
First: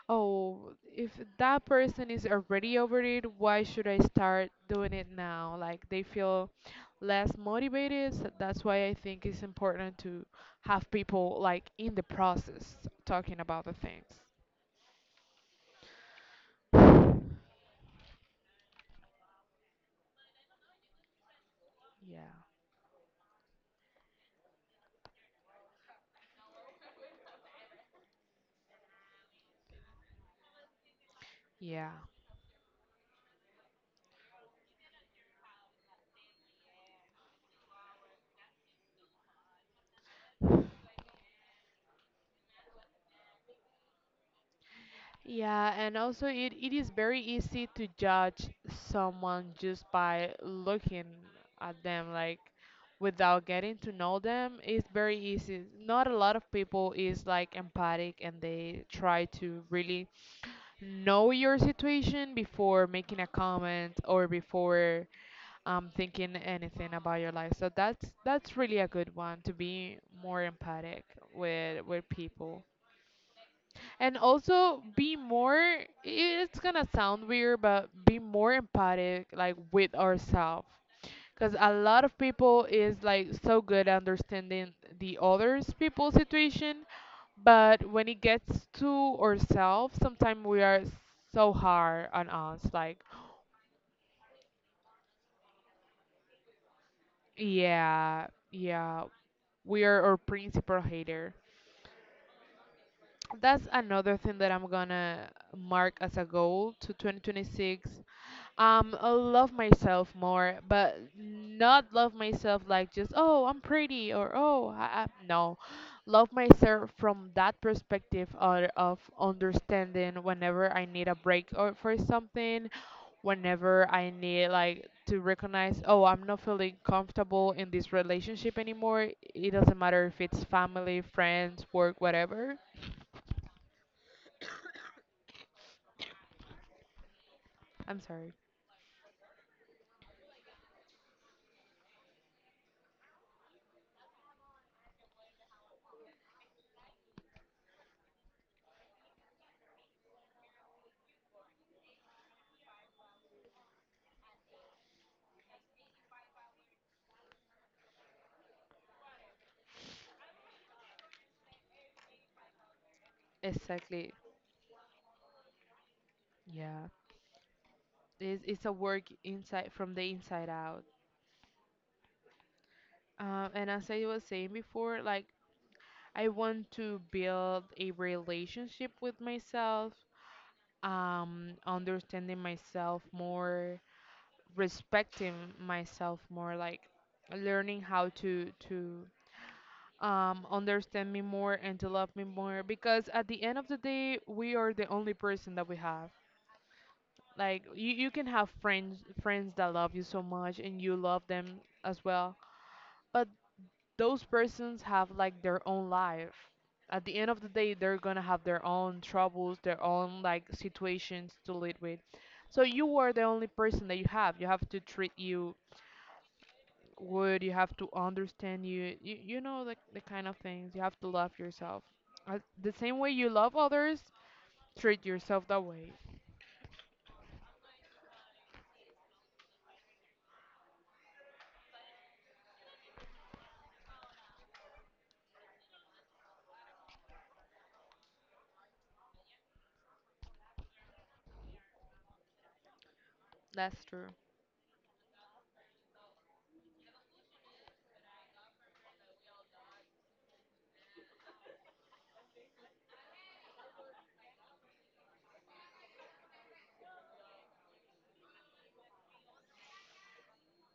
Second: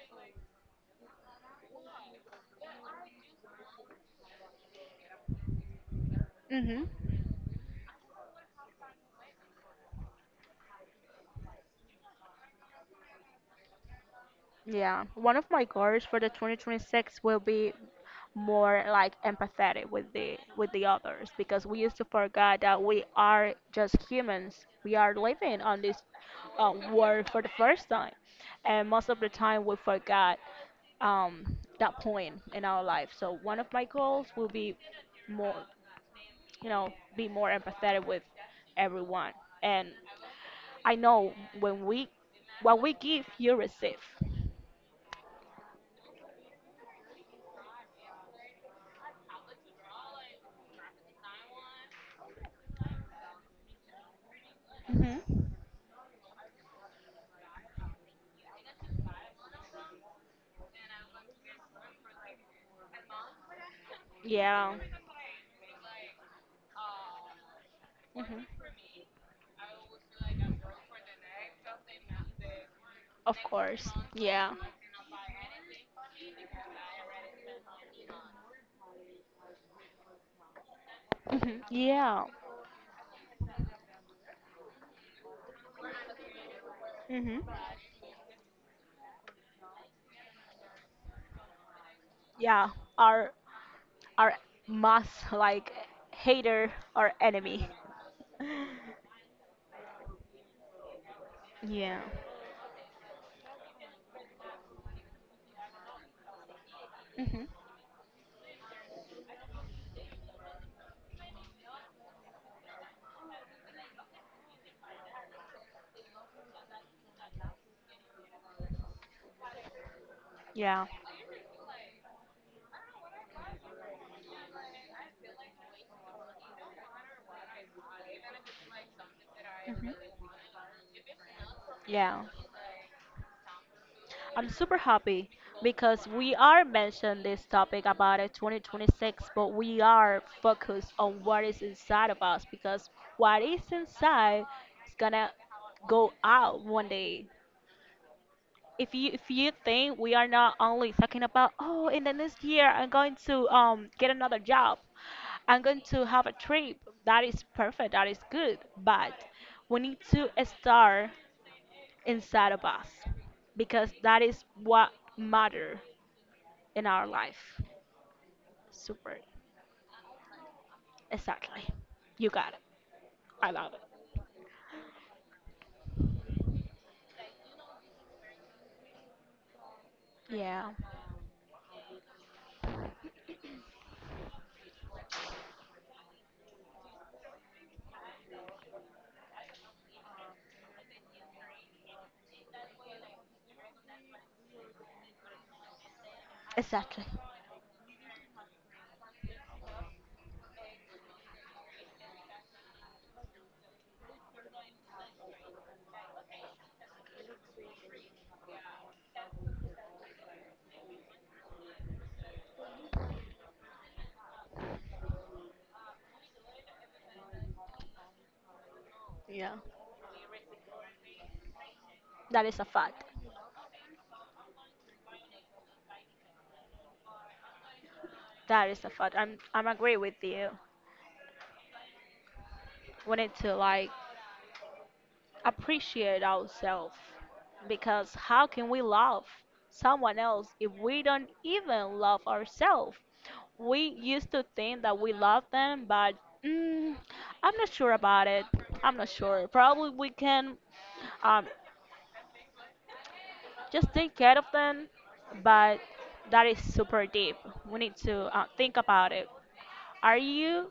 Speaker 1: oh, if that person is already over it, why should I start doing it now? Like they feel
Speaker 2: Hmm.
Speaker 1: less motivated. So that's why I think it's important to have people like in the process talking about the things.
Speaker 2: Yeah, one of my goals for the two thousand twenty-six will be more like empathetic with the with the others, because we used to
Speaker 1: Yeah,
Speaker 2: forget that we are just humans. We are living on this uh, world for the first time, and most of the time we forgot um, that
Speaker 1: yeah.
Speaker 2: point in our life. So one of my goals will be more, you know, be more empathetic with everyone. And I know, when we, what we give, you receive.
Speaker 1: Yeah, and also it, it is very easy to judge someone just by looking at them, like without getting to know them. It's very
Speaker 2: Hmm.
Speaker 1: easy. Not a lot of people is like empathic and they try to really know your situation before making a comment or
Speaker 2: Yeah.
Speaker 1: before um, thinking anything about your life. So that's
Speaker 2: Hmm.
Speaker 1: that's really a good one, to be more empathic with with people.
Speaker 2: Of course.
Speaker 1: And
Speaker 2: Yeah.
Speaker 1: also be more, it's gonna sound weird, but be more empathic, like with ourselves. Because
Speaker 2: Hmm.
Speaker 1: a lot of
Speaker 2: Yeah.
Speaker 1: people is like so good at understanding the others people's situation,
Speaker 2: Hmm.
Speaker 1: but when it gets to ourselves, sometimes we are so hard on us.
Speaker 2: Yeah.
Speaker 1: Like,
Speaker 2: Our our mass, like, hater or enemy.
Speaker 1: yeah, yeah, we are our principal hater.
Speaker 2: Yeah.
Speaker 1: That's another thing that I'm gonna mark as a goal to
Speaker 2: Hmm.
Speaker 1: twenty twenty-six. um I love myself more, but not love myself like just oh I'm pretty or oh I, I, no, love myself from that perspective or of understanding whenever I
Speaker 2: Yeah.
Speaker 1: need a break or for something, whenever I need like to recognize, oh I'm not feeling comfortable in this relationship anymore. It doesn't
Speaker 2: Hmm.
Speaker 1: matter if it's family, friends, work,
Speaker 2: Yeah.
Speaker 1: whatever.
Speaker 2: I'm super happy because we are mentioned this topic
Speaker 1: I'm
Speaker 2: about
Speaker 1: sorry.
Speaker 2: it twenty twenty-six, but we are focused on what is inside of us, because what is inside is gonna go out one day. If you, if you think, we are not only talking about, oh, in the next year I'm going to um get another job, I'm going to have a trip, that is perfect, that is good, but we need to start inside of us, because
Speaker 1: Exactly.
Speaker 2: that is what matter
Speaker 1: Yeah,
Speaker 2: in our life.
Speaker 1: it's it's a work
Speaker 2: Super.
Speaker 1: inside, from the inside out.
Speaker 2: Exactly. You got it.
Speaker 1: Uh,
Speaker 2: I
Speaker 1: and
Speaker 2: love it.
Speaker 1: as I was saying before, like I want to build a relationship with myself,
Speaker 2: Yeah.
Speaker 1: um, understanding myself more, respecting myself more, like learning how to to um, understand me more and to love me more. Because at the end of the day, we are the only person that we have.
Speaker 2: Exactly.
Speaker 1: Like you, you can have friends friends that love you so much and you love them as well, but those persons have like their own life. At the end of the day, they're gonna have their own troubles, their own like situations to lead with. So you are the only person that you have. You have to treat you good. You have to understand you. You, you
Speaker 2: Yeah.
Speaker 1: know the, the kind of things. You have to love yourself. Uh,
Speaker 2: That is a
Speaker 1: The same
Speaker 2: fact.
Speaker 1: way you love others, treat yourself that way.
Speaker 2: That is a fact. I'm I'm agree with you. We need to like appreciate ourselves, because how can we love someone else if we don't even love ourselves?
Speaker 1: That's
Speaker 2: We
Speaker 1: true.
Speaker 2: used to think that we love them, but, mm, I'm not sure about it. I'm not sure. Probably we can um, just take care of them, but that is super deep. We need to uh, think about it. Are you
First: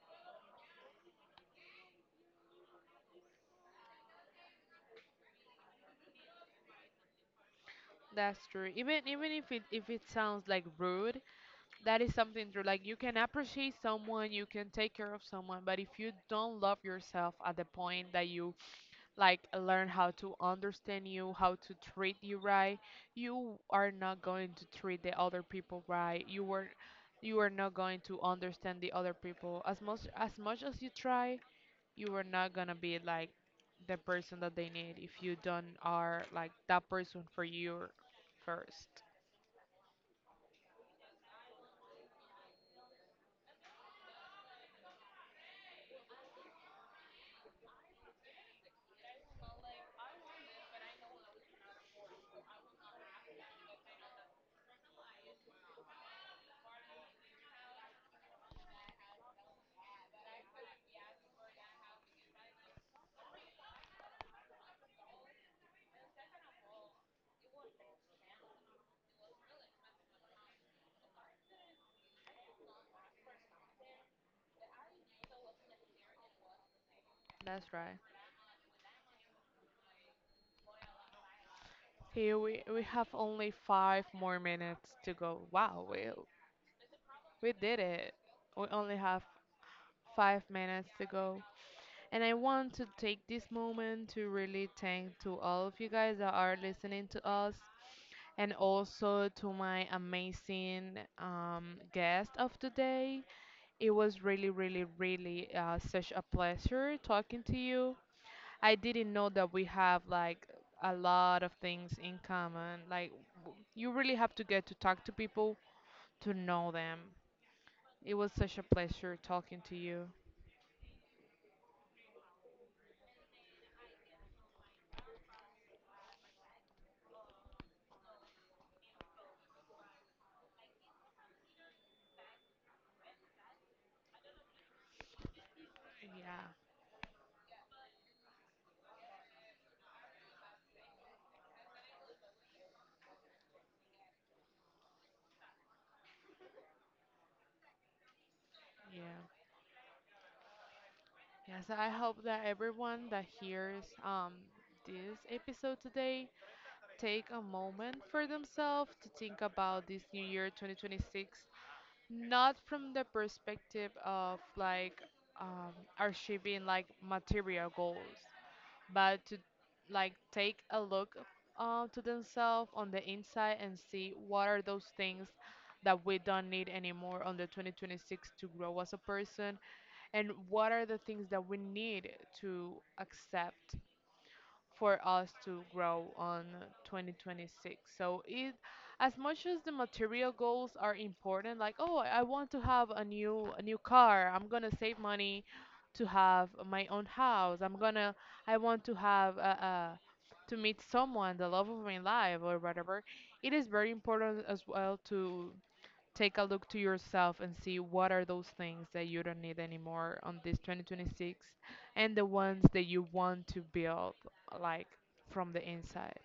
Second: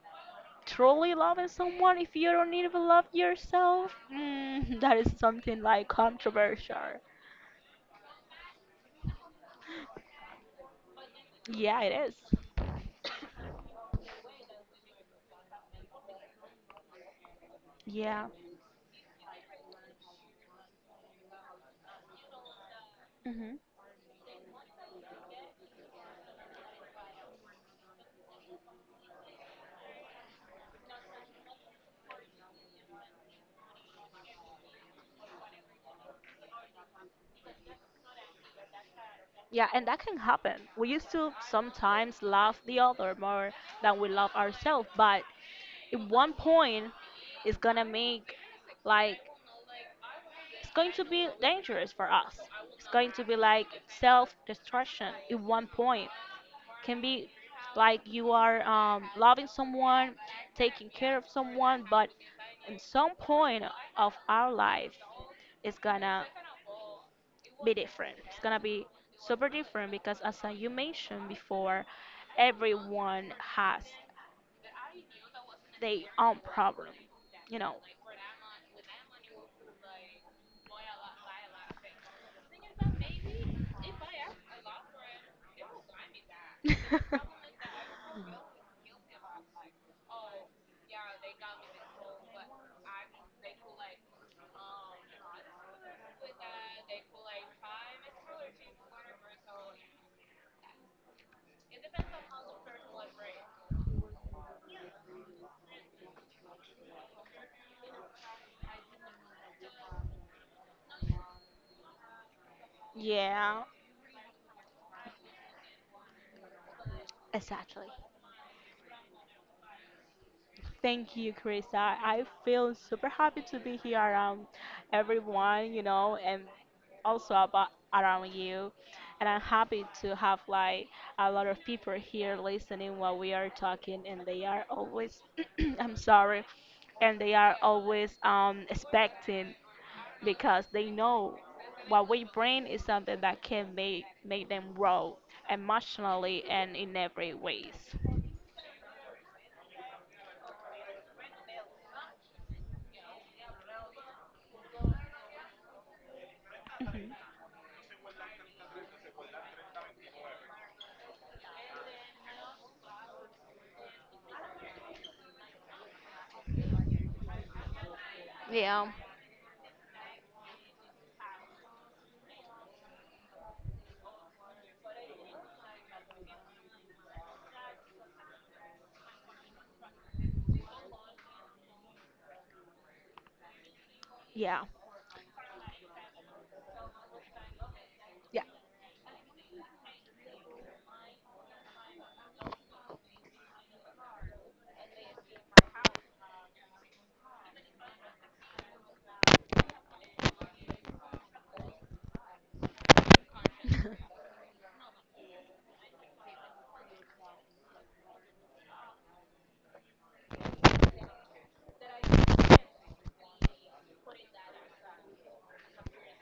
Speaker 2: truly loving someone if you don't even love yourself? Mm, that is something like controversial.
Speaker 1: That's true. Even even if it if it sounds like rude,
Speaker 2: Yeah, it
Speaker 1: that is
Speaker 2: is.
Speaker 1: something true. Like you can appreciate someone, you can take care of someone, but if you don't love yourself at the point
Speaker 2: Yeah.
Speaker 1: that you like learn how to understand you, how to treat you right,
Speaker 2: Hmm.
Speaker 1: you are not going to treat the other people right. You were you are not going to understand the other people. As much as much as you try, you are not gonna be like the person that they need if you don't are like that person for you first.
Speaker 2: Yeah, and that can happen. We used to sometimes love the other more than we love ourselves, but at one point, it's gonna make, like, it's going to be dangerous for us. It's going to be like self-destruction at one point. Can be like you are um, loving someone, taking care of someone, but at some point of our life, it's gonna be different. It's gonna be super different because, as I- you mentioned before, everyone has their own problem, you
Speaker 1: That's
Speaker 2: know.
Speaker 1: right. Here we, we have only five more minutes to go. Wow, we, we did it. We only have five minutes to go. And I want to take this moment to really thank to all of you guys that are listening to us, and also to my amazing um, guest of the day. It was really, really, really uh, such a pleasure talking to you. I didn't know that we have like a lot of things in common. Like w-
Speaker 2: Yeah,
Speaker 1: you really have to get to talk to people to know them.
Speaker 2: exactly.
Speaker 1: It was such a pleasure talking to you.
Speaker 2: Thank you, Chris. I, I feel super happy to be here around everyone, you know, and also about around you. And I'm happy to have like a lot of people here listening what we are talking, and they are always, I'm sorry,
Speaker 1: Yeah,
Speaker 2: and they are always um, expecting, because they know what we bring is something that can make make them grow emotionally and in every ways.
Speaker 1: yeah. Yes, I hope that everyone that hears um this episode today
Speaker 2: Mhm.
Speaker 1: take a moment for themselves to think about this new year twenty twenty-six, not from the perspective of like um, achieving like material goals,
Speaker 2: Yeah.
Speaker 1: but to like take a look uh, to themselves on the inside and see what are those things that we don't need anymore on the twenty twenty-six to grow as a person, and what are the things that we need to accept
Speaker 2: Yeah,
Speaker 1: for us to grow on twenty twenty-six. So
Speaker 2: yeah.
Speaker 1: it, as much as the material goals are important, like oh, I want to have a new a new car. I'm gonna save money to have my own house. I'm gonna I want to have a, a to meet someone, the love of my life, or whatever. It is very important as well to take a look to yourself and see what are those things that you don't need anymore on this twenty twenty-six, and the ones that you want to build like from the inside.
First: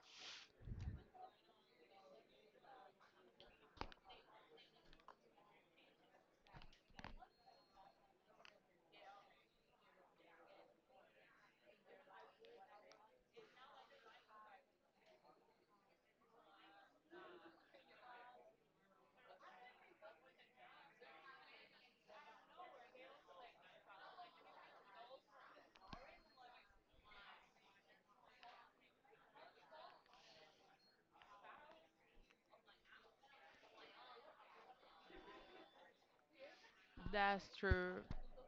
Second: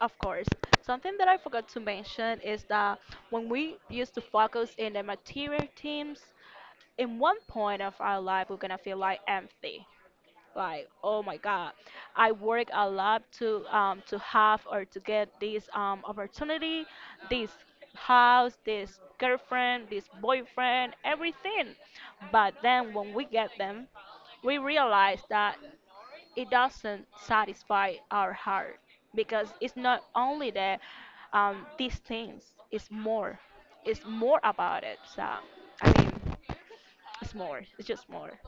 Speaker 2: Of course. Something that I forgot to mention is that when we used to focus in the material teams, in one point of our life, we're gonna feel like empty. Like, oh my God, I work a lot to um to have or to get this um opportunity, this house, this girlfriend, this boyfriend, everything. But then when we get them, we realize that it doesn't satisfy our heart, because it's not only the um, these things. It's more, it's more about it. So I mean, it's
Speaker 1: That's
Speaker 2: more, it's
Speaker 1: true.
Speaker 2: just more.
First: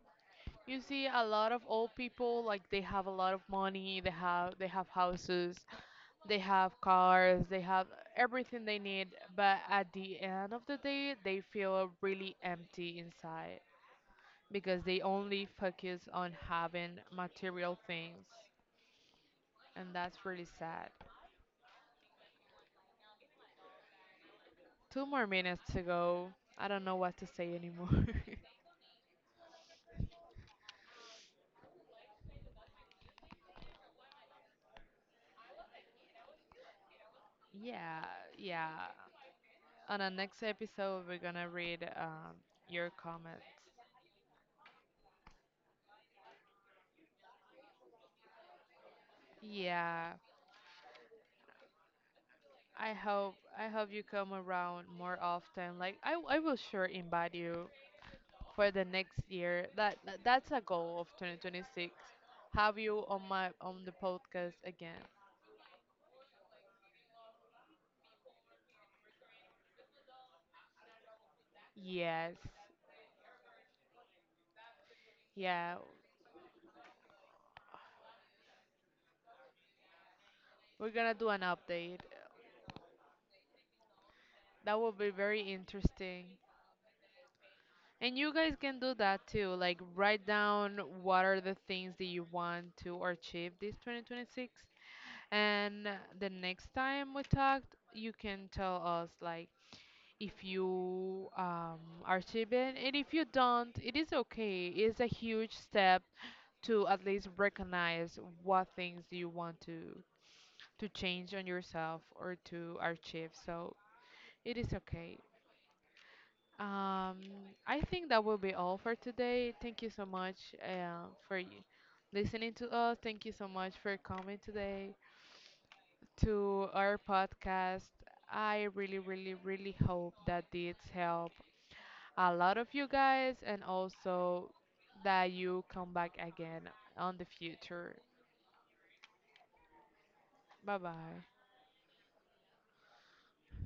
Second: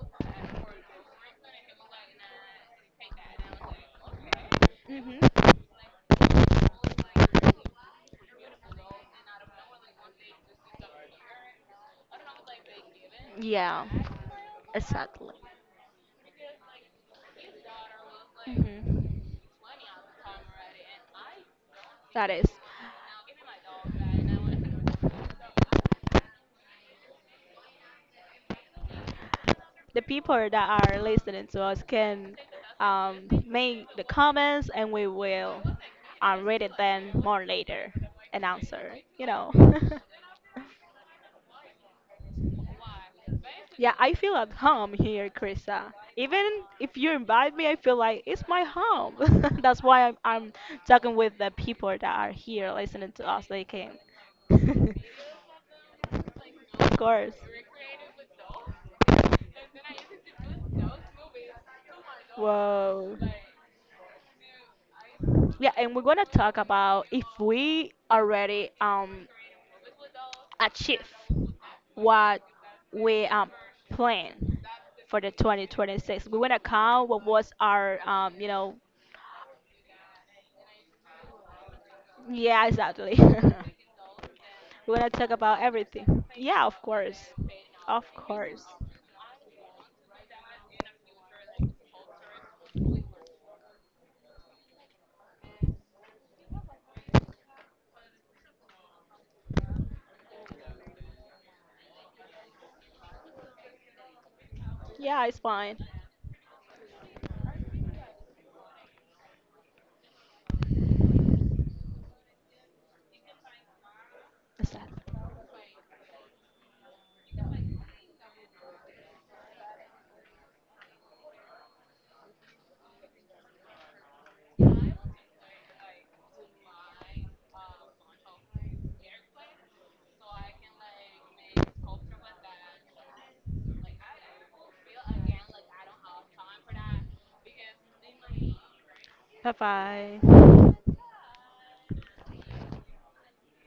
Speaker 1: You see, a lot of old people like they have a lot of money. They have they have
Speaker 2: Hmm.
Speaker 1: houses, they have cars, they have everything they need. But at the end of the day, they feel really empty inside
Speaker 2: Yeah.
Speaker 1: because they
Speaker 2: Exactly.
Speaker 1: only focus on having material things.
Speaker 2: Mhm.
Speaker 1: And that's really sad.
Speaker 2: That is.
Speaker 1: Two more minutes to go. I don't know what to say anymore.
Speaker 2: The people that are listening to us can um, make the comments, and we will um, read it then more later
Speaker 1: yeah,
Speaker 2: and
Speaker 1: yeah.
Speaker 2: answer, you know.
Speaker 1: On the next episode, we're gonna read um, your comments.
Speaker 2: Yeah, I feel at home here, Krista. Even if you invite me, I feel like it's my home. That's why
Speaker 1: Yeah,
Speaker 2: I'm, I'm talking with the people that are here
Speaker 1: I
Speaker 2: listening to
Speaker 1: hope
Speaker 2: us. They
Speaker 1: I hope
Speaker 2: can.
Speaker 1: you come around more often. Like I, I will sure
Speaker 2: Of
Speaker 1: invite
Speaker 2: course.
Speaker 1: you for the next year. That that- that's a goal of twenty twenty-six. Have you
Speaker 2: Whoa.
Speaker 1: on my on the podcast again?
Speaker 2: Yeah, and we're gonna talk about if we already um achieve
Speaker 1: Yes.
Speaker 2: what we um plan for the
Speaker 1: Yeah,
Speaker 2: twenty twenty-six. We wanna count what was our um you know.
Speaker 1: we're gonna do an update.
Speaker 2: Yeah, exactly.
Speaker 1: That will
Speaker 2: We're gonna
Speaker 1: be
Speaker 2: talk
Speaker 1: very
Speaker 2: about everything.
Speaker 1: interesting.
Speaker 2: Yeah, of course. Of
Speaker 1: And you guys
Speaker 2: course.
Speaker 1: can do that too, like write down what are the things that you want to achieve this two thousand twenty-six. And the next time we talk, you can tell us like if you um, achieve it, and if you don't, it is okay. It's a
Speaker 2: Yeah, it's
Speaker 1: huge
Speaker 2: fine.
Speaker 1: step to at least recognize what things do you want to to change on yourself or to achieve. So it
Speaker 2: It's
Speaker 1: is
Speaker 2: that.
Speaker 1: okay. Um, I think that will be all for today. Thank you so much uh, for you listening to us. Thank you so much for coming today to our podcast. I really, really, really hope that this help a lot of you guys and also that you come back again on the future.
Speaker 2: Bye bye.
Speaker 1: Bye bye.